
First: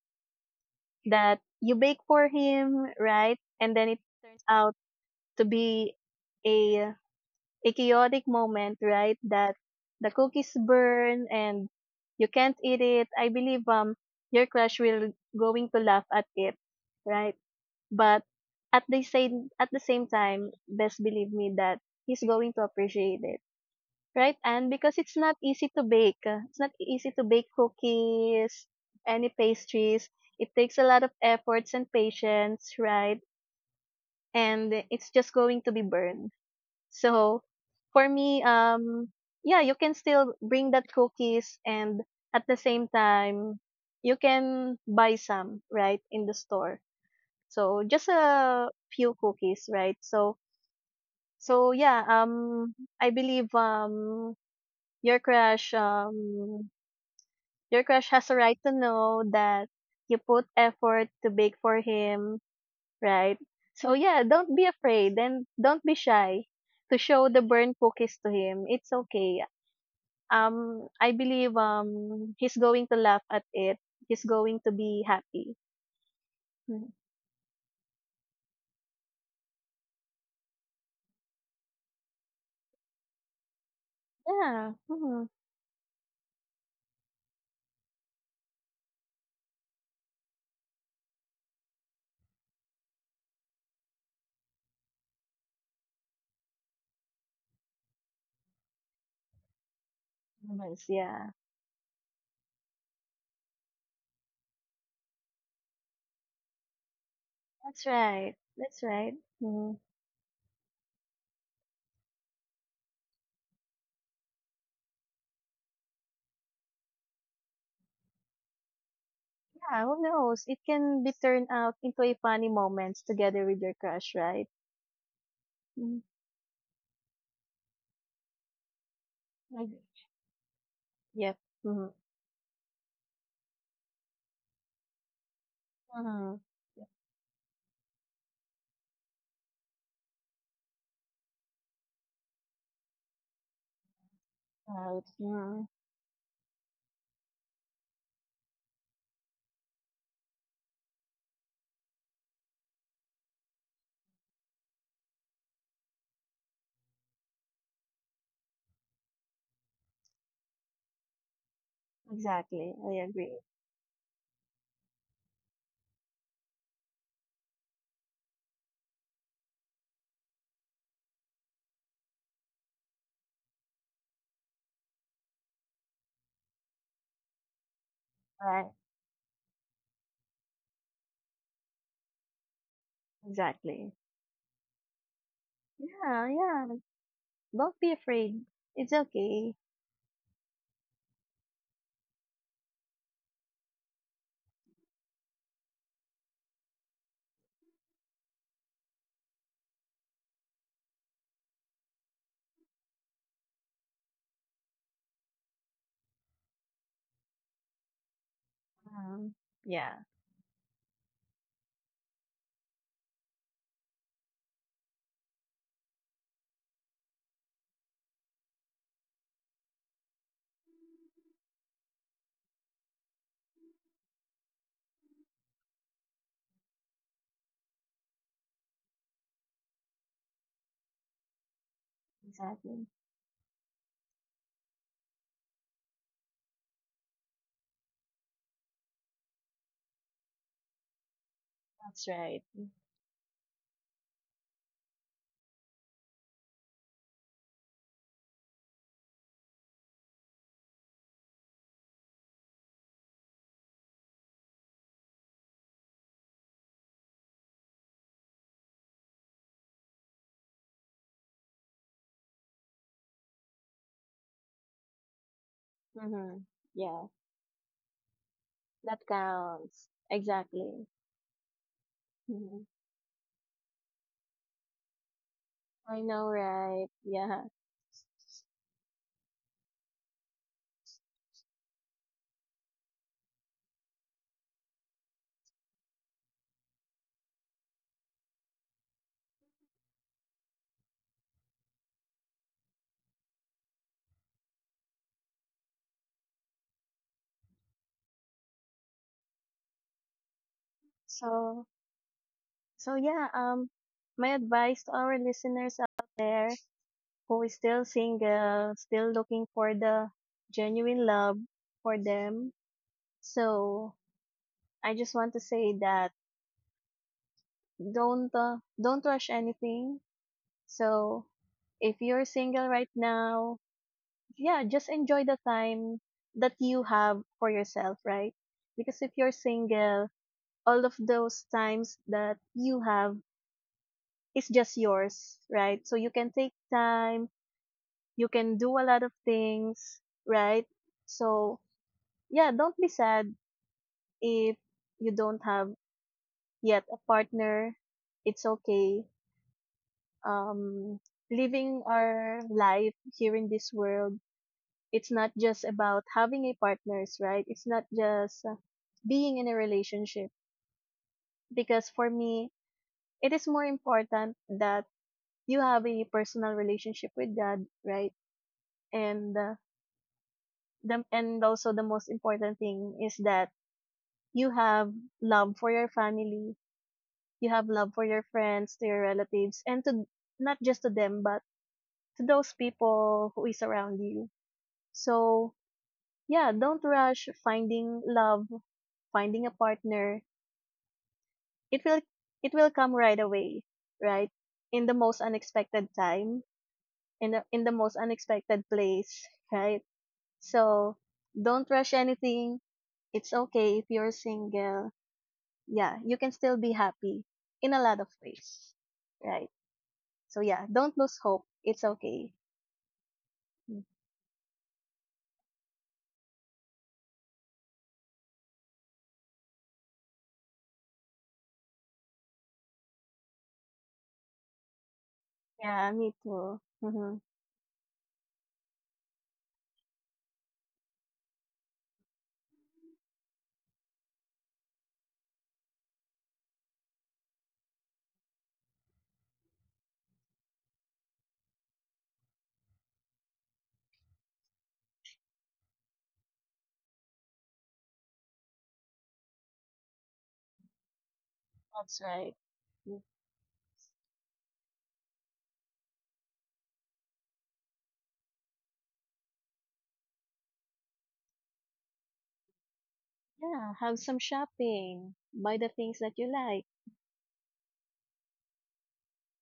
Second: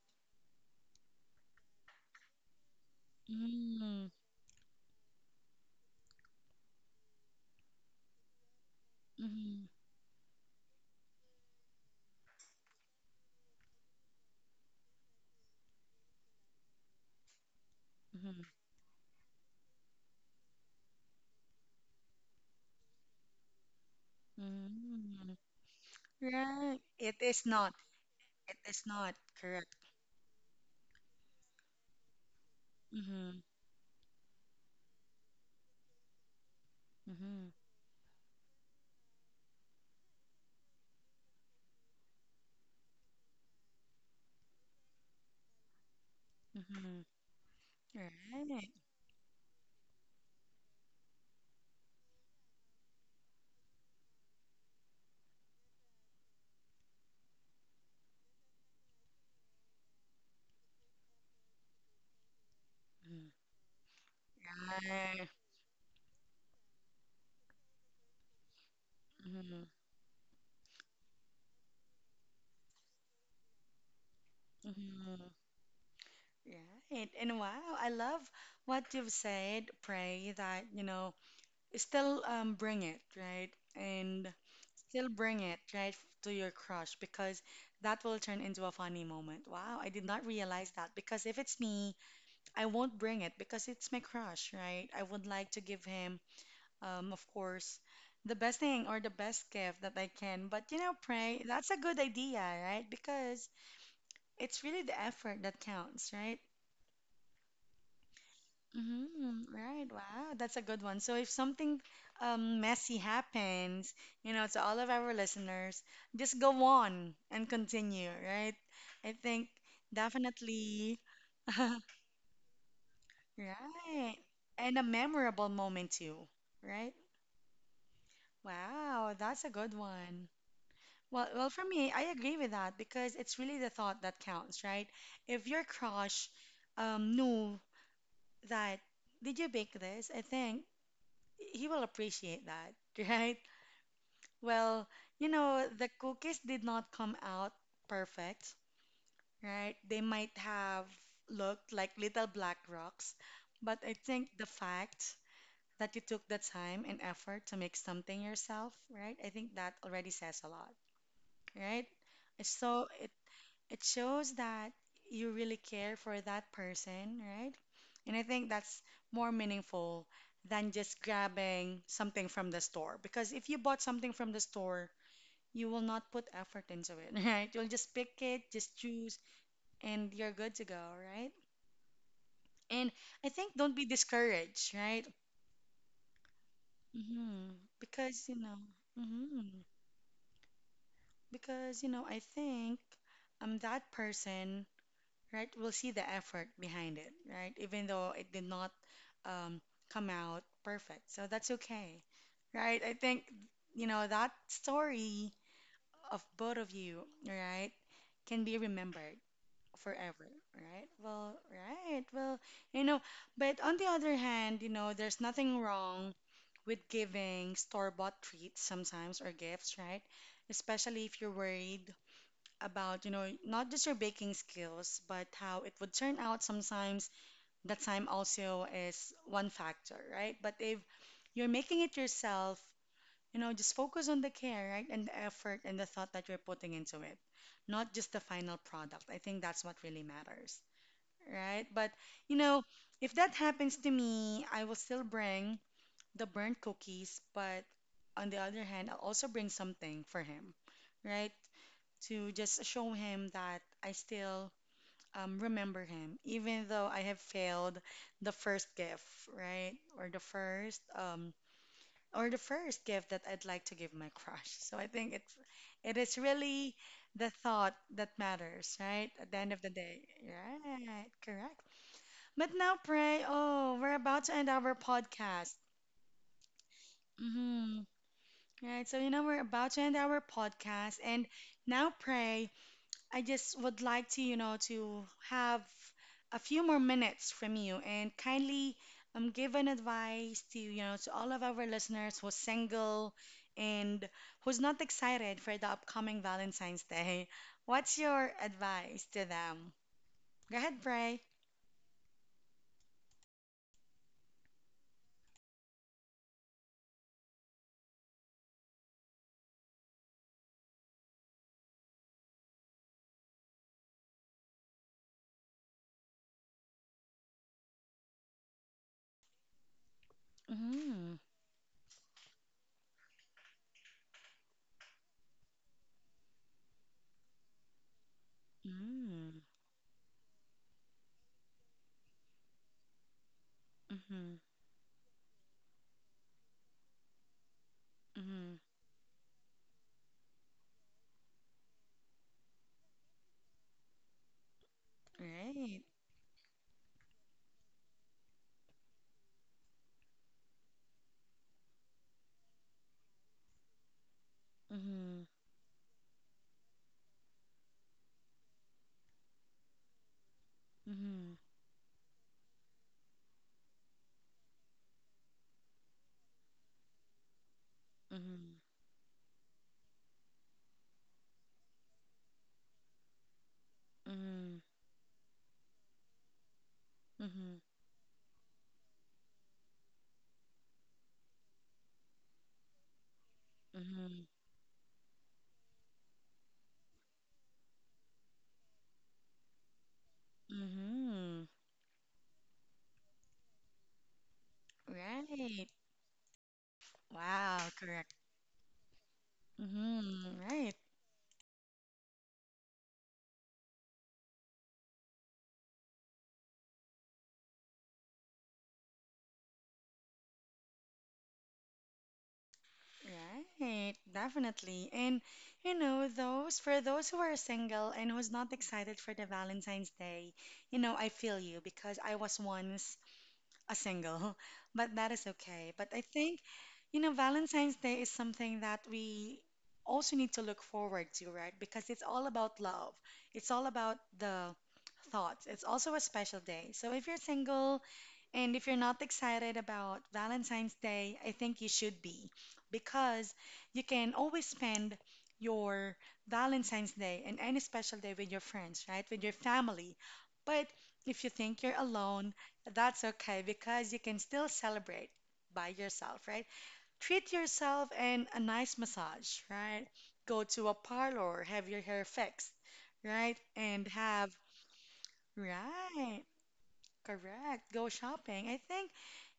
Speaker 2: that you bake for him, right? And then it
Speaker 1: Mm-hmm.
Speaker 2: turns out to be a a chaotic moment, right? That
Speaker 1: Mm-hmm.
Speaker 2: the cookies burn and you can't eat it. I believe um your crush will going to laugh at it, right? But at the same at the same time, best believe me that he's going to appreciate it. Right, and because it's
Speaker 1: Mm-hmm.
Speaker 2: not easy to bake. uh, It's not
Speaker 1: Right.
Speaker 2: easy
Speaker 1: It
Speaker 2: to
Speaker 1: is
Speaker 2: bake
Speaker 1: not. It
Speaker 2: cookies,
Speaker 1: is not
Speaker 2: any
Speaker 1: correct.
Speaker 2: pastries. It takes a lot of efforts and patience, right?
Speaker 1: Mm-hmm.
Speaker 2: And it's just going to be burned. So
Speaker 1: Mm-hmm.
Speaker 2: for me, um, yeah, you can still bring that cookies and at the same time, you can buy some, right, in the store.
Speaker 1: Mm-hmm.
Speaker 2: So just
Speaker 1: Right.
Speaker 2: a few cookies, right? So, so yeah, um, I believe, um, your crush um Your crush has a right to know that you put effort to bake for him,
Speaker 1: Mhm.
Speaker 2: right? So yeah, don't be afraid
Speaker 1: Right.
Speaker 2: and don't be shy to show the burnt cookies to him. It's okay.
Speaker 1: Mm-hmm.
Speaker 2: Um I believe um he's going to laugh at it. He's going to be
Speaker 1: Mm-hmm.
Speaker 2: happy. Mhm.
Speaker 1: Right. And wow, I love what you've said. Pray that, you know, still um, bring it, right? And
Speaker 2: Yeah.
Speaker 1: still
Speaker 2: Mhm.
Speaker 1: bring it, right, to your crush because that will turn into a funny moment. Wow, I did not realize that because if it's me, I won't bring it because it's my crush, right? I would like to give him, um, of course, the best thing or the best gift that I can. But you
Speaker 2: Nice,
Speaker 1: know,
Speaker 2: yeah.
Speaker 1: Pray, that's a good idea, right? Because it's really the effort that counts, right?
Speaker 2: That's right. That's right.
Speaker 1: Mm,
Speaker 2: Mhm.
Speaker 1: right. Wow, that's a good one. So if something um, messy happens, you know, to all of our listeners, just go on and continue, right? I think
Speaker 2: Yeah, who knows? It
Speaker 1: definitely,
Speaker 2: can be turned out
Speaker 1: right.
Speaker 2: into a funny moments together with your crush, right?
Speaker 1: And a memorable moment
Speaker 2: Mhm.
Speaker 1: too, right? Wow, that's a
Speaker 2: I
Speaker 1: good
Speaker 2: agree.
Speaker 1: one. Well,
Speaker 2: Yep.
Speaker 1: well, for me,
Speaker 2: Mhm.
Speaker 1: I agree with that because it's really the thought that counts, right? If your crush
Speaker 2: Mhm.
Speaker 1: um, knew that, did you bake this? I think he will appreciate that, right? Well,
Speaker 2: Right.
Speaker 1: you
Speaker 2: Yeah.
Speaker 1: know, the cookies did not come out perfect, right? They might have looked like little black rocks, but I think the fact that you took the time and effort to make something yourself, right? I think that already says a lot, right? It's
Speaker 2: Exactly.
Speaker 1: So
Speaker 2: I
Speaker 1: it
Speaker 2: agree.
Speaker 1: it shows that you really care for that person, right? And I think that's more meaningful than just grabbing something from the store. Because if you bought something from the store, you will not put effort into it, right? You'll just pick it,
Speaker 2: Right.
Speaker 1: just choose, and you're good to go, right? And I think don't be
Speaker 2: Exactly.
Speaker 1: discouraged, right?
Speaker 2: Yeah. Yeah. Like,
Speaker 1: hmm
Speaker 2: don't be
Speaker 1: Because, you
Speaker 2: afraid.
Speaker 1: know,
Speaker 2: It's okay.
Speaker 1: hmm because, you know, I think I'm that person, right? We'll see the effort behind it, right? Even though it did not um, come out perfect. So that's okay, right? I think, you know, that story of both of you, right, can be remembered
Speaker 2: Um. Yeah.
Speaker 1: forever, right? Well, right. Well, you know, but on the other hand, you know, there's nothing wrong with giving store-bought treats sometimes or gifts, right? Especially if you're worried about, you know, not just your baking skills, but how it would turn out sometimes. The time also is one factor, right? But if you're making it yourself,
Speaker 2: Exactly.
Speaker 1: you know, just focus on the care, right? And the effort and the thought that you're putting into it, not just the final product. I think that's what really matters, right? But,
Speaker 2: That's
Speaker 1: you
Speaker 2: right.
Speaker 1: know, if that happens to me, I will still bring the burnt cookies, but on the other hand, I'll also bring something for him, right? To just show him that I still um, remember him, even though I have failed the first gift, right? Or the first um, or the first gift that I'd like to give my crush. So I think it it is
Speaker 2: Mm-hmm.
Speaker 1: really
Speaker 2: Yeah.
Speaker 1: the thought that matters,
Speaker 2: That
Speaker 1: right? At the end of the
Speaker 2: counts.
Speaker 1: day,
Speaker 2: Exactly.
Speaker 1: right? Correct. But
Speaker 2: hmm
Speaker 1: now, pray. Oh, we're about to end our podcast.
Speaker 2: I know, right? Yeah.
Speaker 1: Mm-hmm. Right. So you know we're about to end our podcast, and now, pray. I just would like to, you know, to have a few more minutes from you and kindly um, give an advice to, you know, to all of our listeners who's single and who's not excited for the upcoming Valentine's Day. What's your advice to them? Go ahead, Bray.
Speaker 2: So. So yeah. Um. My advice to our listeners out there who is still single, still looking for the genuine love for them. So I just want to say that don't uh, don't rush anything.
Speaker 1: Mm-hmm.
Speaker 2: So if you're single right now, yeah, just enjoy the time that you have for yourself, right? Because if you're
Speaker 1: Mm-hmm.
Speaker 2: single, all of those times that you have
Speaker 1: Mm-hmm.
Speaker 2: is just yours, right? So you can take time, you
Speaker 1: Mm-hmm.
Speaker 2: can do a lot of things, right? So yeah, don't be sad if you don't have
Speaker 1: Right.
Speaker 2: yet a partner. It's okay um, living our life here in this world, it's
Speaker 1: Mm-hmm.
Speaker 2: not just about having a partners, right? It's not just uh, being in a relationship.
Speaker 1: Mm-hmm.
Speaker 2: Because for me, it is more important that you have a personal relationship with God, right?
Speaker 1: Mm-hmm.
Speaker 2: And uh, the and also the most important thing is that you
Speaker 1: Mm-hmm.
Speaker 2: have love for your family, you have love for your friends, to your relatives, and to not just to them, but to those people who is around you. So yeah, don't rush finding love finding a partner.
Speaker 1: Mm-hmm. Mm-hmm.
Speaker 2: It will it will come right away, right, in the most
Speaker 1: Right.
Speaker 2: unexpected time, in the
Speaker 1: Wow,
Speaker 2: in the most
Speaker 1: correct.
Speaker 2: unexpected place, right?
Speaker 1: Mm-hmm. Right,
Speaker 2: So don't rush anything. It's okay if you're single. Yeah, you can still be happy in a lot of ways, right? So yeah, don't lose hope. It's okay.
Speaker 1: right, definitely. And you know, those for those who are single and who's not excited for the Valentine's Day, you know, I feel you because I was once a single, but that is okay.
Speaker 2: Yeah,
Speaker 1: But I
Speaker 2: me
Speaker 1: think,
Speaker 2: too.
Speaker 1: you
Speaker 2: Hmm
Speaker 1: know, Valentine's Day is something that we also need to look forward to, right? Because it's all about love, it's all about the thoughts. It's also a special day. So if you're single and if you're not excited about Valentine's Day, I think you should be because you can always spend your Valentine's Day and any special day with your friends, right? With your family. But if you think you're
Speaker 2: that's
Speaker 1: alone,
Speaker 2: right.
Speaker 1: that's okay because you can still celebrate by yourself, right? Treat yourself and a nice massage, right? Go to a parlor, have your hair fixed, right?
Speaker 2: Yeah,
Speaker 1: And
Speaker 2: have some
Speaker 1: have,
Speaker 2: shopping, buy the things that
Speaker 1: right,
Speaker 2: you like.
Speaker 1: correct. Go shopping. I think,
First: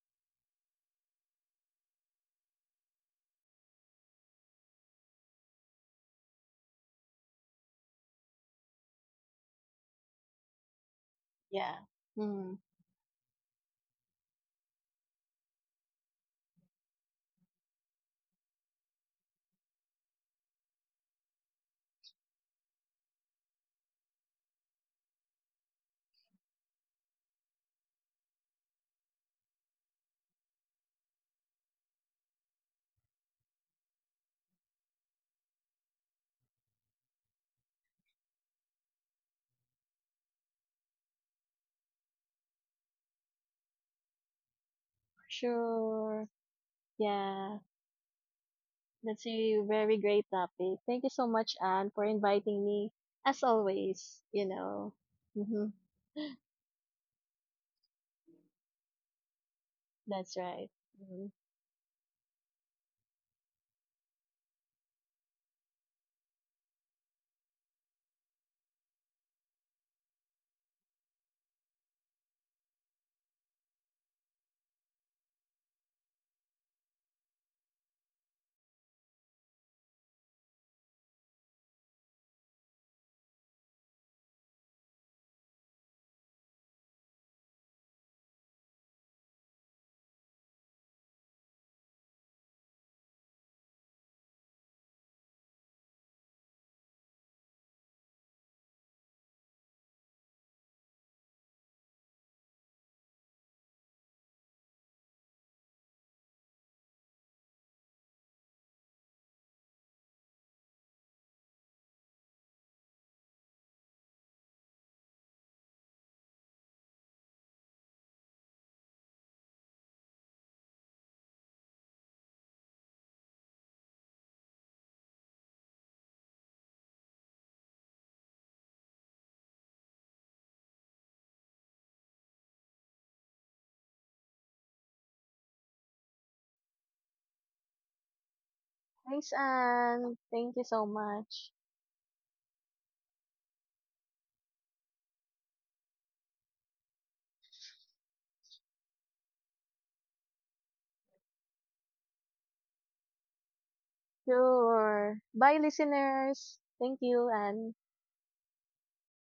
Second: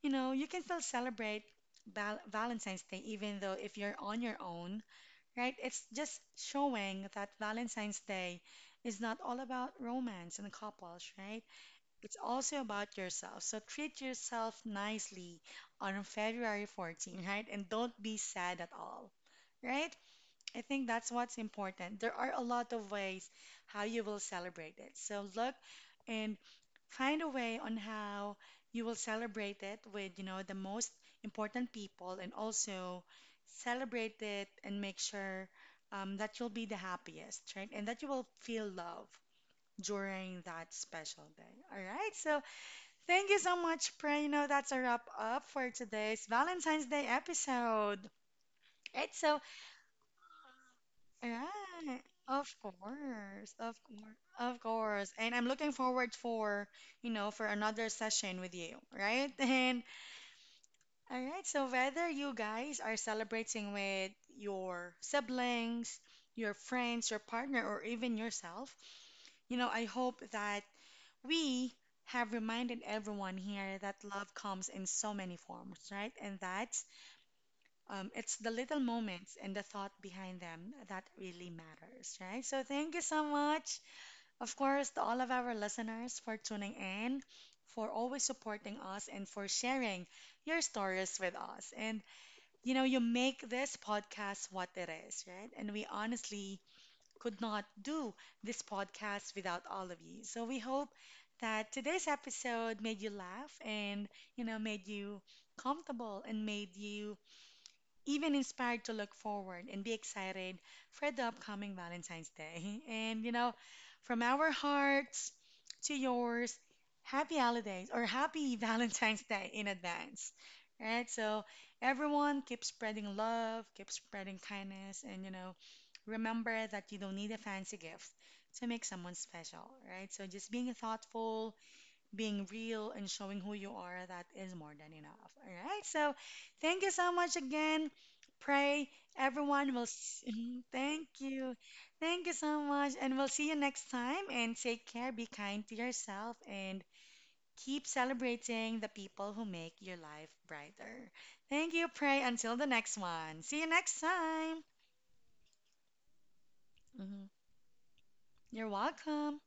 Speaker 1: you know, you can still celebrate Val Valentine's Day even though if you're on your own, right? It's just showing that Valentine's Day is not all about romance and couples, right?
Speaker 2: Yeah.
Speaker 1: It's
Speaker 2: Hmm.
Speaker 1: also about yourself. So treat yourself nicely on February fourteenth, right? And don't be sad at all, right? I think that's what's important. There are a lot of ways how you will celebrate it. So look and find a way on how you will celebrate it with, you know, the most important people and also celebrate it and make sure um, that you'll be the happiest, right? And that you will feel love during that special day. All right. So thank you so much, Prino. That's a wrap up for today's
Speaker 2: Sure.
Speaker 1: Valentine's Day
Speaker 2: Yeah.
Speaker 1: episode. It's
Speaker 2: That's
Speaker 1: so,
Speaker 2: a very great topic. Thank you so
Speaker 1: right.
Speaker 2: much, Anne, for
Speaker 1: Of
Speaker 2: inviting me. As
Speaker 1: course, of course,
Speaker 2: always, you
Speaker 1: of
Speaker 2: know.
Speaker 1: course. And I'm
Speaker 2: hmm
Speaker 1: looking forward for, you know, for another session with you, right? And
Speaker 2: That's right.
Speaker 1: all
Speaker 2: Mhm.
Speaker 1: right, so whether you guys are celebrating with your siblings, your friends, your partner, or even yourself, you know, I hope that we have reminded everyone here that love comes in so many forms, right? And that's um, it's the little moments and the thought behind them that really matters, right? So thank you so much, of course, to all of our listeners for tuning in, for always supporting us, and for sharing your stories with us. And you know, you make this podcast what it is, right? And we honestly could not do this podcast without all of you. So we hope that today's episode made you laugh and, you know, made you comfortable and made you even inspired to look forward and be excited for the upcoming Valentine's Day. And, you know, from our hearts to yours, happy holidays or happy Valentine's Day in advance. Right? So everyone keep spreading love, keep spreading kindness, and, you know, remember that you don't need a fancy gift to make someone special, right? So just being thoughtful, being real, and showing who you are, that is more than enough. All right. So thank you so much again. Pray
Speaker 2: Thanks,
Speaker 1: everyone will. S-
Speaker 2: Anne.
Speaker 1: Mhm,
Speaker 2: Thank you so
Speaker 1: thank you.
Speaker 2: much.
Speaker 1: Thank you so much. And we'll see you next time. And take care, be kind to yourself, and keep celebrating the people who make your life brighter. Thank you, Pray. Until the next one. See you next time.
Speaker 2: Sure. Bye, listeners. Thank
Speaker 1: Mhm.
Speaker 2: you, Anne.
Speaker 1: You're welcome.